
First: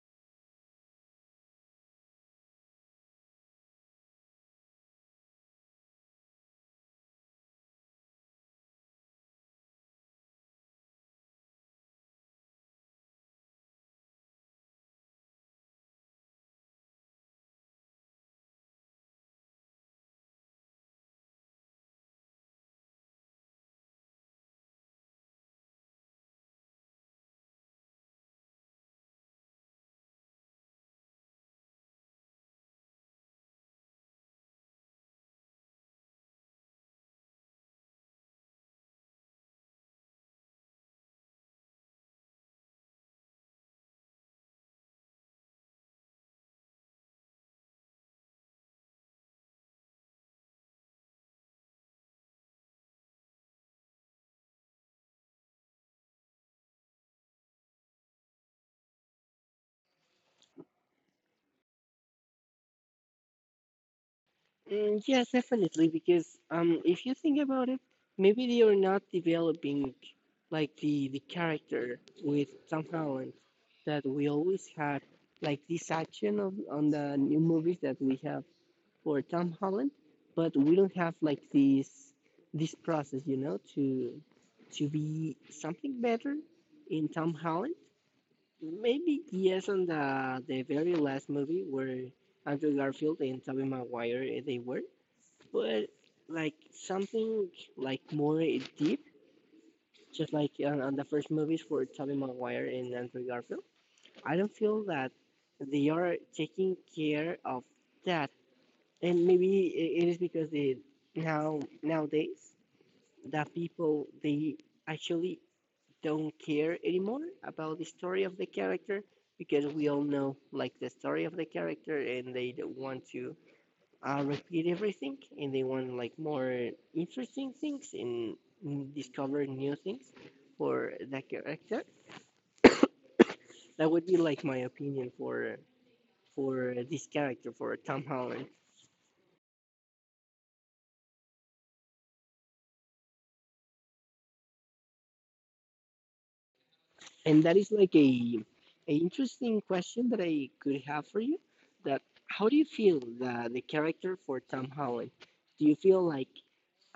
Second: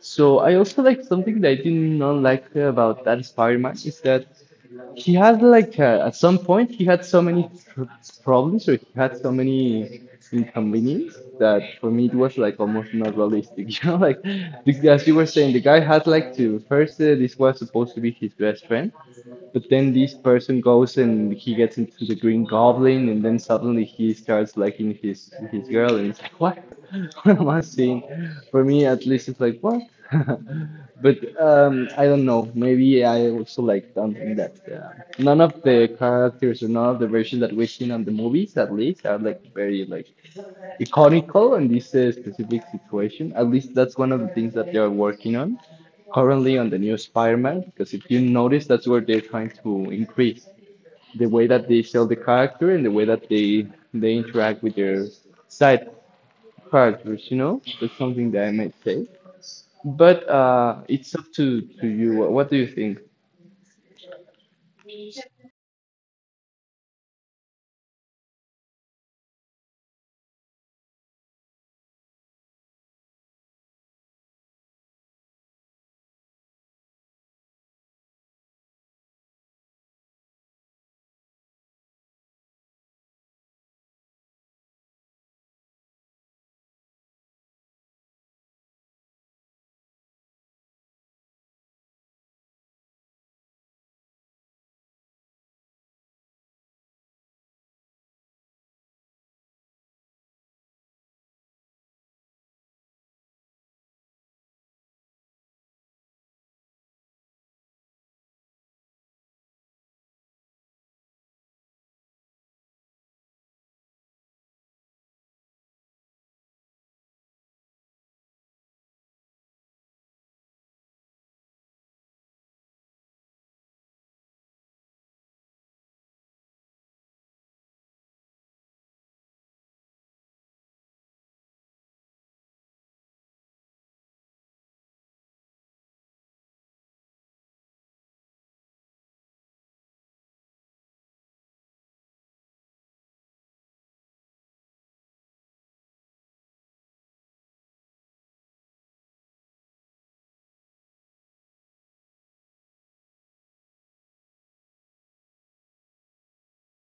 [SPEAKER 1] So I also like something that I did not like about that Spider-Man is that he had like at some point he had so many tr problems or he had so many inconvenience that for me it was like almost not realistic. You know, like the- as you were saying, the guy had like to first this was supposed to be his best friend, but then this person goes and he gets into the Green Goblin, and then suddenly he starts liking his girl, and it's like, what? What am I seeing? For me, at least, it's like what? But I don't know. Maybe I also like something that none of the characters or none of the versions that we've seen on the movies, at least, are like very like economical in this specific situation. At least that's one of the things that they are working on currently on the new Spider-Man. Because if you notice, that's where they're trying to increase the way that they sell the character and the way that they interact with their side characters. You know, that's something that I might say. But it's up to you. What, do you think?
[SPEAKER 2] Mm, yes, definitely, because if you think about it, maybe they are not developing like the character with Tom Holland that we always had like this action of on the new movies that we have for Tom Holland, but we don't have like this process, you know, to be something better in Tom Holland. Maybe yes, on the very last movie where Andrew Garfield and Tobey Maguire they were, but like something like more deep, just like on the first movies for Tobey Maguire and Andrew Garfield. I don't feel that they are taking care of that, and maybe it is because the now nowadays that people they actually don't care anymore about the story of the character because we all know like the story of the character and they don't want to repeat everything, and they want like more interesting things and discover new things for that character. That would be like my opinion for this character for Tom Holland. And that is like a interesting question that I could have for you. That how do you feel the character for Tom Holland? Do you feel like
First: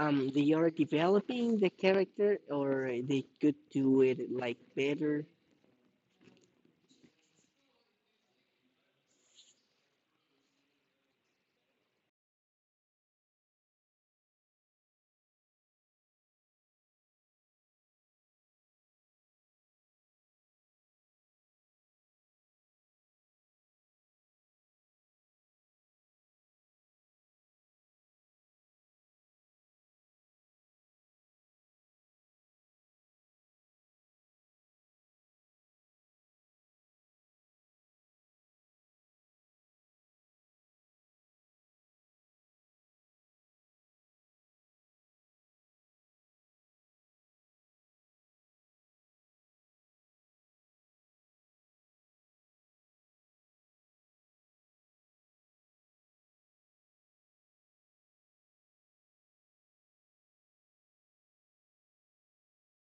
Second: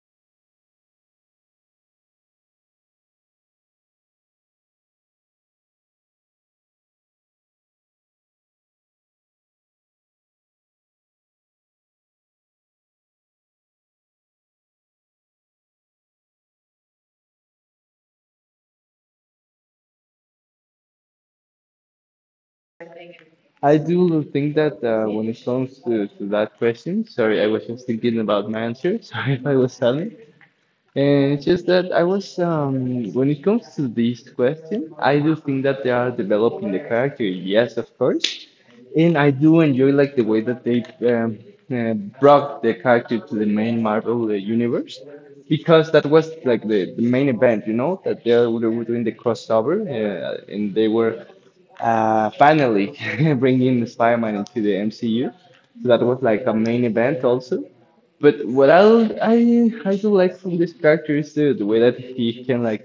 [SPEAKER 2] they are developing the character or they could do it like better?
[SPEAKER 1] I do think that when it comes to that question, sorry, I was just thinking about my answer. Sorry if I was silent. And it's just that I was, when it comes to this question, I do think that they are developing the character, yes, of course. And I do enjoy like the way that they um, uh, brought the character to the main Marvel universe, because that was like the main event, you know, that they were doing the crossover, and they were finally bringing Spider-Man into the MCU. So that was like a main event also. But what I do like from this character is the way that he can like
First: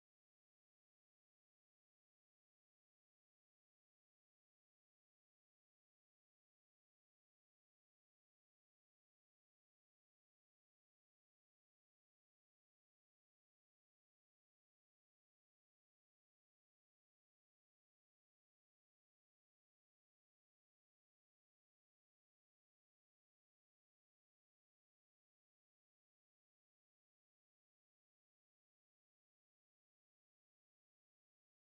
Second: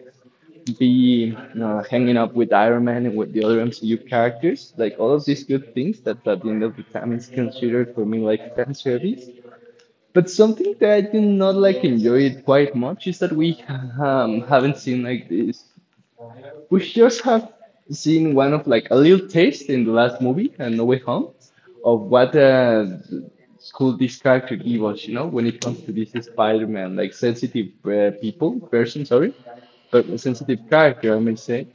[SPEAKER 1] be hanging up with Iron Man and with the other MCU characters, like all of these good things that at the end of the time is considered for me like fan service. But something that I did not like enjoy it quite much is that we haven't seen like this we just have seen one of like a little taste in the last movie and No Way Home of what could this character give us, you know, when it comes to this Spider-Man, like sensitive people, person, sorry, but a sensitive character, I may say,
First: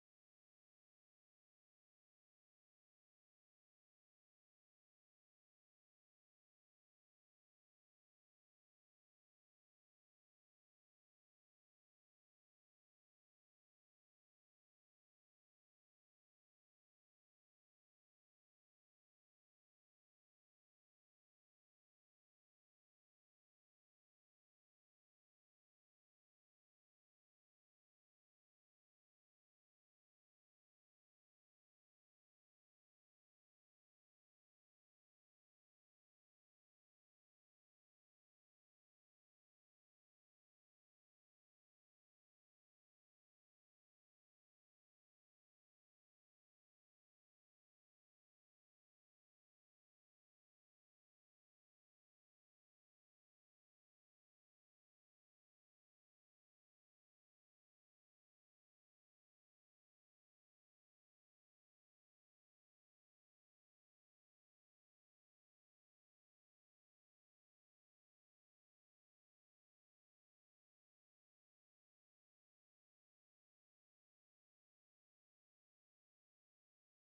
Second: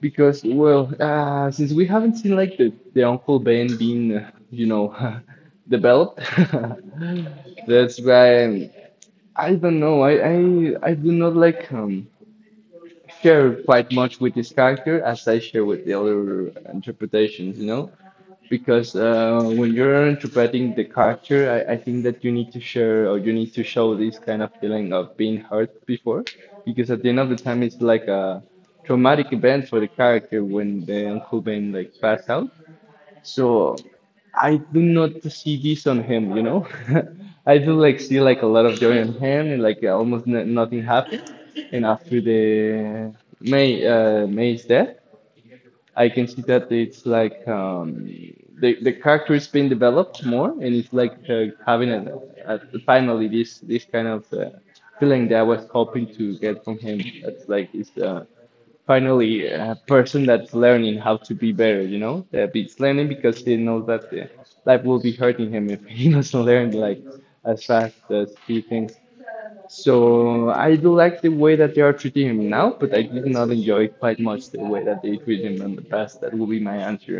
[SPEAKER 1] because well, since we haven't seen like the Uncle Ben being, developed, that's why I don't know. I do not like share quite much with this character as I share with the other interpretations, you know? Because when you're interpreting the character, I think that you need to share or you need to show this kind of feeling of being hurt before. Because at the end of the time, it's like a traumatic event for the character when the Uncle Ben like passed out. So I do not see this on him. I do like see like a lot of joy on him and like almost n nothing happened. And after the May May's death, I can see that it's like the character is being developed more, and it's like having a finally this kind of feeling that I was hoping to get from him. That's like it's finally a person that's learning how to be better, you know? That it's learning because he knows that life will be hurting him if he doesn't learn like as fast as he thinks. So I do like the way that they are treating him now, but I did not enjoy quite much the way that they treat him in the past. That will be my answer.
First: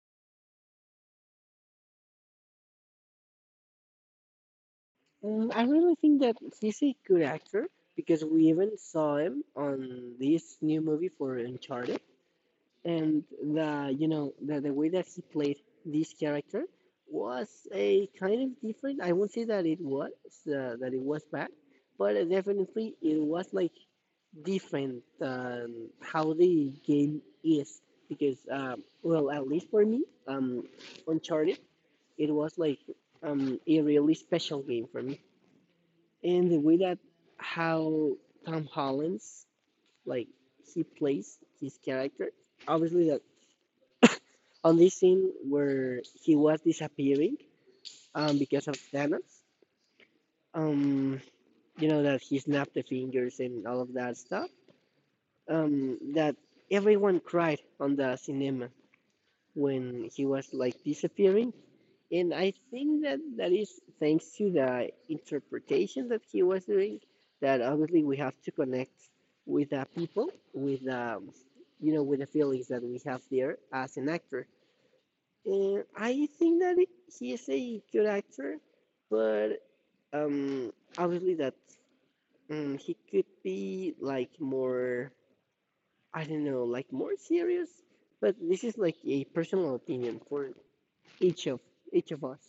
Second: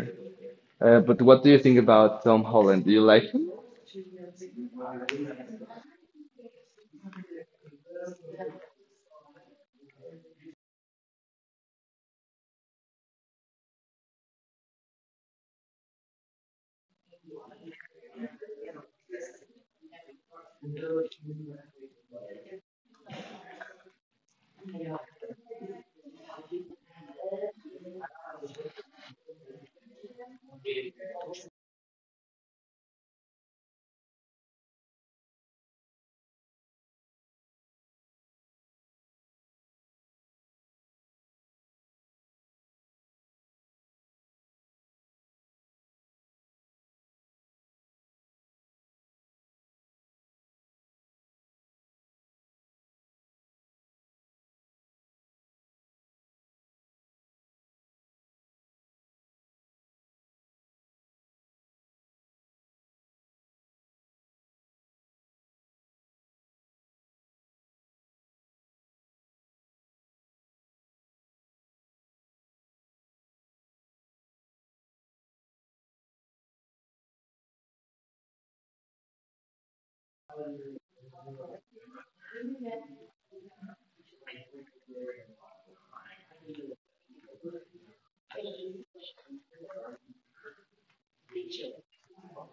[SPEAKER 1] But what do you think about Tom Holland? Do you like him?
[SPEAKER 2] Mm, I really think that he's a good actor because we even saw him on this new movie for Uncharted, and the you know the way that he played this character was a kind of different. I won't say that it was bad, but definitely it was like different than how the game is because well at least for me Uncharted it was like a really special game for me, and the way that how Tom Holland's like he plays his character. Obviously that on this scene where he was disappearing because of Thanos. Um, you know that he snapped the fingers and all of that stuff. That everyone cried on the cinema when he was like disappearing, and I think that that is thanks to the interpretation that he was doing. That obviously we have to connect with the people, with the you know, with the feelings that we have there as an actor. I think that he is a good actor, but obviously that he could be like more, I don't know, like more serious. But this is like a personal opinion for each of each of us.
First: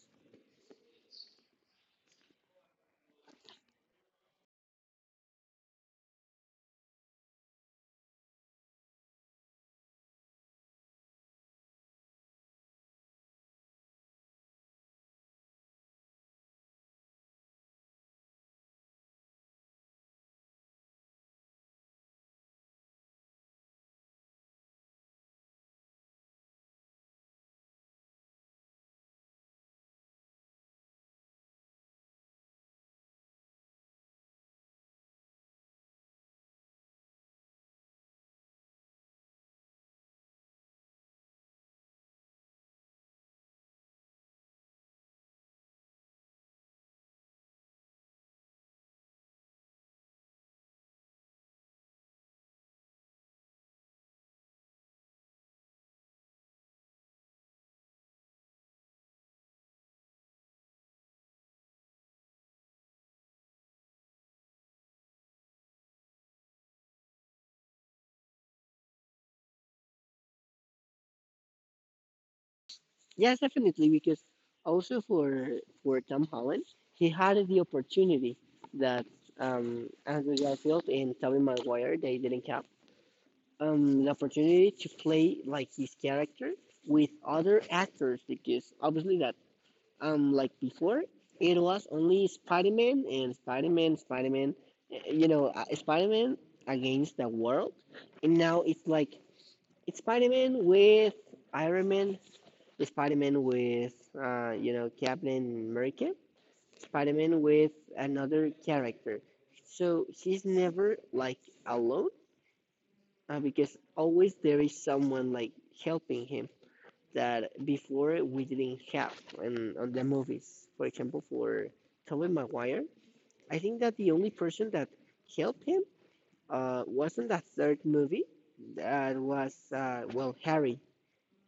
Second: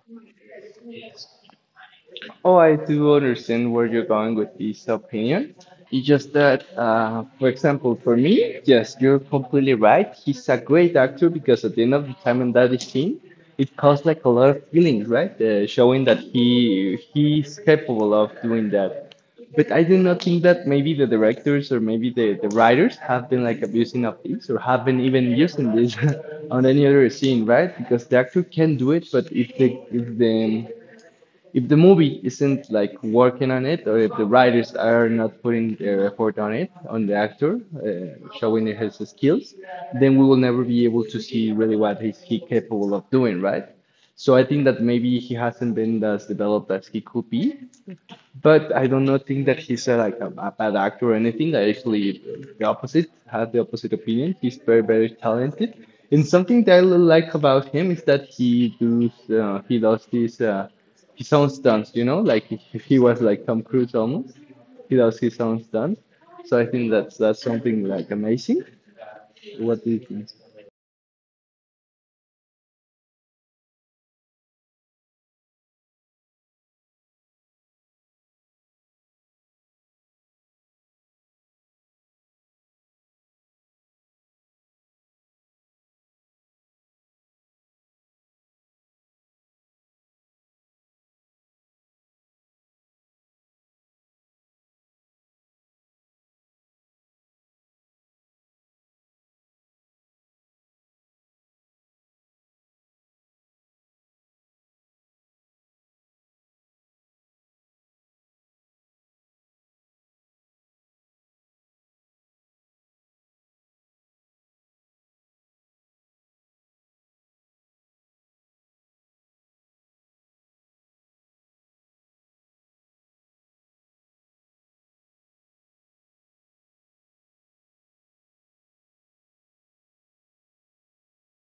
[SPEAKER 1] Oh, I do understand where you're going with this opinion. It's just that, for example, for me, yes, you're completely right. He's a great actor because at the end of the time in that scene, it caused like a lot of feelings, right? Showing that he's capable of doing that. But I do not think that maybe the directors or maybe the writers have been like abusing of this or have been even using this on any other scene, right? Because the actor can do it, but if the movie isn't like working on it, or if the writers are not putting their effort on it, on the actor, showing his skills, then we will never be able to see really what is he capable of doing, right? So I think that maybe he hasn't been as developed as he could be, but I do not think that he's like a bad actor or anything. I actually the opposite have the opposite opinion. He's very very talented. And something that I like about him is that he does these his own stunts. You know, like if he was like Tom Cruise almost. He does his own stunts. So I think that's something like amazing. What do you think?
[SPEAKER 2] Yes, definitely, because also for Tom Holland, he had the opportunity that Andrew Garfield and Tobey Maguire they didn't have. The opportunity to play like his character with other actors because obviously that like before it was only Spider-Man and you know, Spider-Man against the world, and now it's like it's Spider-Man with Iron Man, Spider-Man with you know Captain America, Spider-Man with another character. So he's never like alone because always there is someone like helping him that before we didn't have in on the movies. For example, for Tobey Maguire, I think that the only person that helped him wasn't that third movie. That was well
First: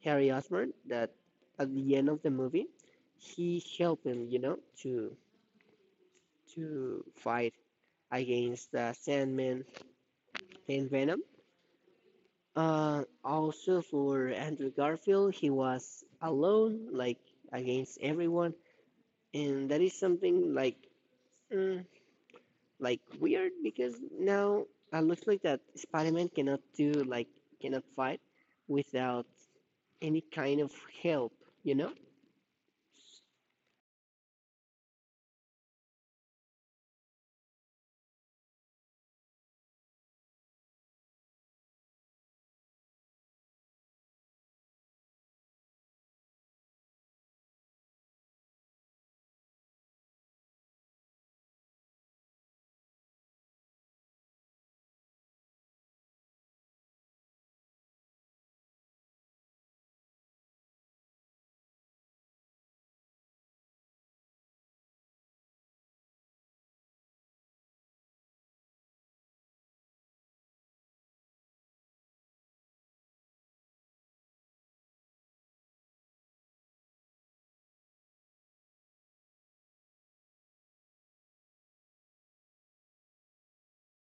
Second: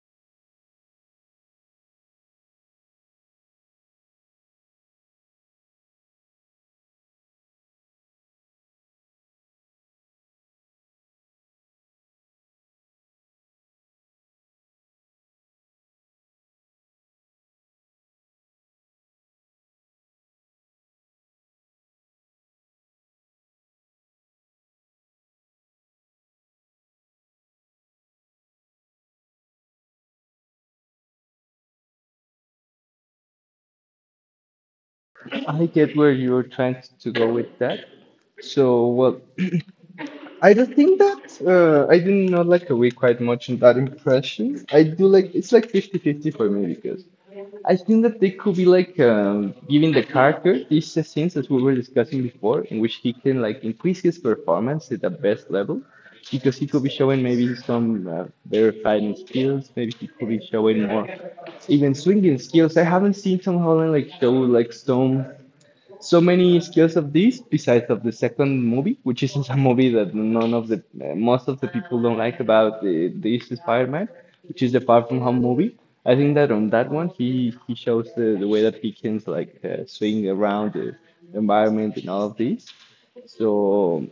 [SPEAKER 2] Harry Osborn. That at the end of the movie, he helped him, you know, to fight against Sandman and Venom. Also for Andrew Garfield, he was alone, like against everyone, and that is something like, mm, like weird because now it looks like that Spider-Man cannot do like cannot fight without any kind of help, you know?
[SPEAKER 1] I get where you're trying to go with that. So well, I don't think that I did not like away quite much in that impression. I do like it's like fifty-fifty for me because I think that they could be like giving the character these scenes that we were discussing before, in which he can like increase his performance at the best level, because he could be showing maybe some better fighting skills. Maybe he could be showing more even swinging skills. I haven't seen Tom Holland like show like some so many skills of these besides of the second movie which is a movie that none of the most of the people don't like about this Spider-Man, which is the Far From Home movie. I think that on that one he shows the way that he can like swing around the environment and all of these. So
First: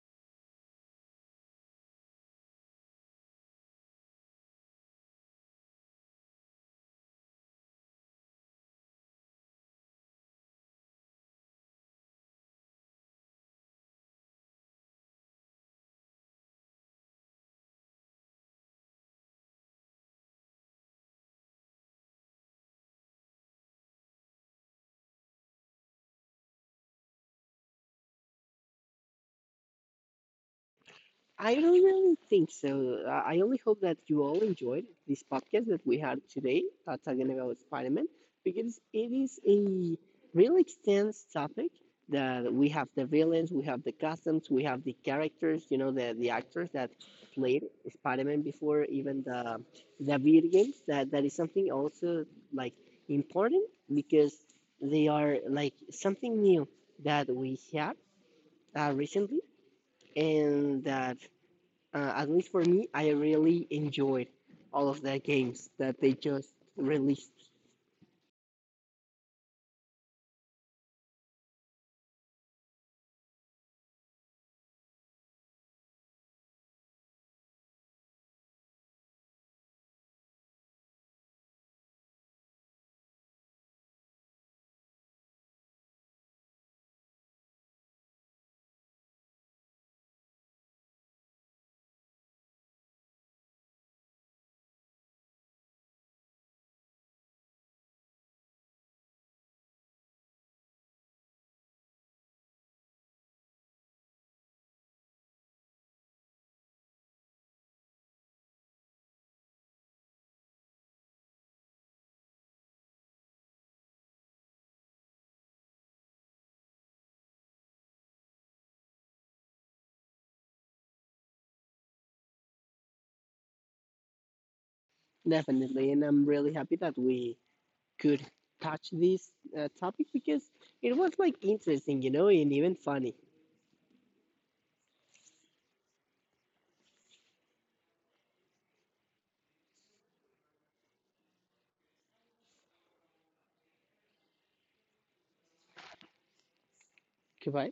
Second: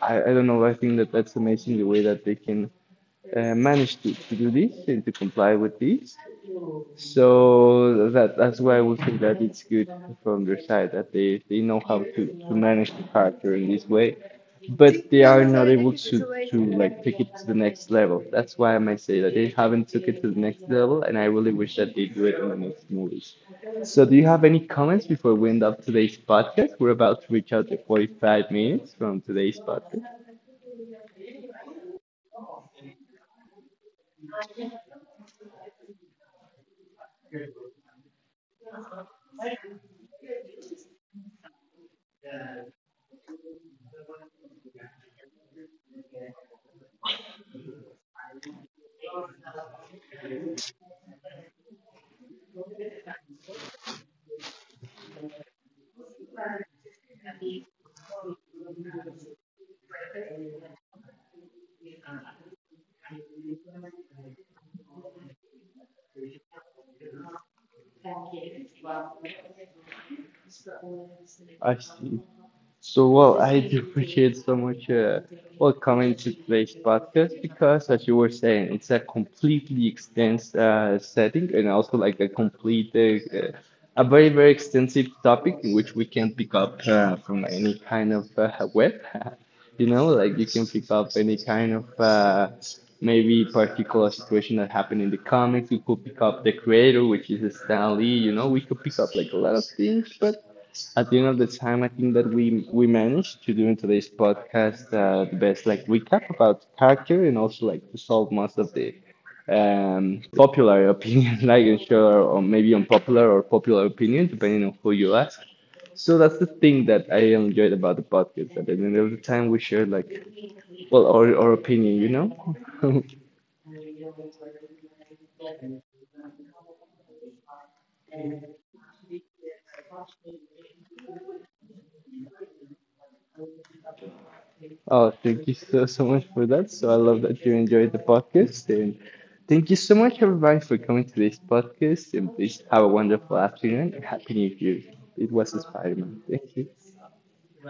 [SPEAKER 1] I don't know. I think that's amazing the way that they can manage to do this and to comply with this. So that's why we think that it's good from their side that they know how to manage the character in this way, but they are not able to like take it to the next level. That's why I might say that they haven't took it to the next level, and I really wish that they do it in the next movies. So do you have any comments before we end up today's podcast? We're about to reach out to 45 minutes from today's podcast.
[SPEAKER 2] I don't really think so. I only hope that you all enjoyed this podcast that we had today talking about Spider Man because it is a really extensive topic that we have the villains, we have the costumes, we have the characters, you know, the actors that played Spider Man before, even the video games. That is something also like important because they are like something new that we had recently and that at least for me, I really enjoyed all of the games that they just released.
[SPEAKER 1] I see. So, well, I do appreciate so much, well, coming to today's podcast because, as you were saying, it's a completely extensive setting and also like a very, very extensive topic in which we can pick up from any kind of web. You know, like you can pick up any kind of maybe particular situation that happened in the comics. We could pick up the creator, which is Stan Lee. You know, we could pick up like a lot of things, but at the end of the time, I think that we managed to do in today's podcast the best like recap about character and also like to solve most of the popular opinion, like unsure or maybe unpopular or popular opinion, depending on who you ask. So that's the thing that I enjoyed about the podcast. That at the end of the time, we share like well our opinion.
[SPEAKER 2] Definitely, and I'm really happy that we could touch this topic because it was like interesting, you know, and even funny.
[SPEAKER 1] Oh, thank you so, so much for that. So I love that you enjoyed the podcast. And thank you so much, everybody, for coming to this podcast. And please have a wonderful afternoon and Happy New Year. It was Spider Man. Thank you.
[SPEAKER 2] Goodbye.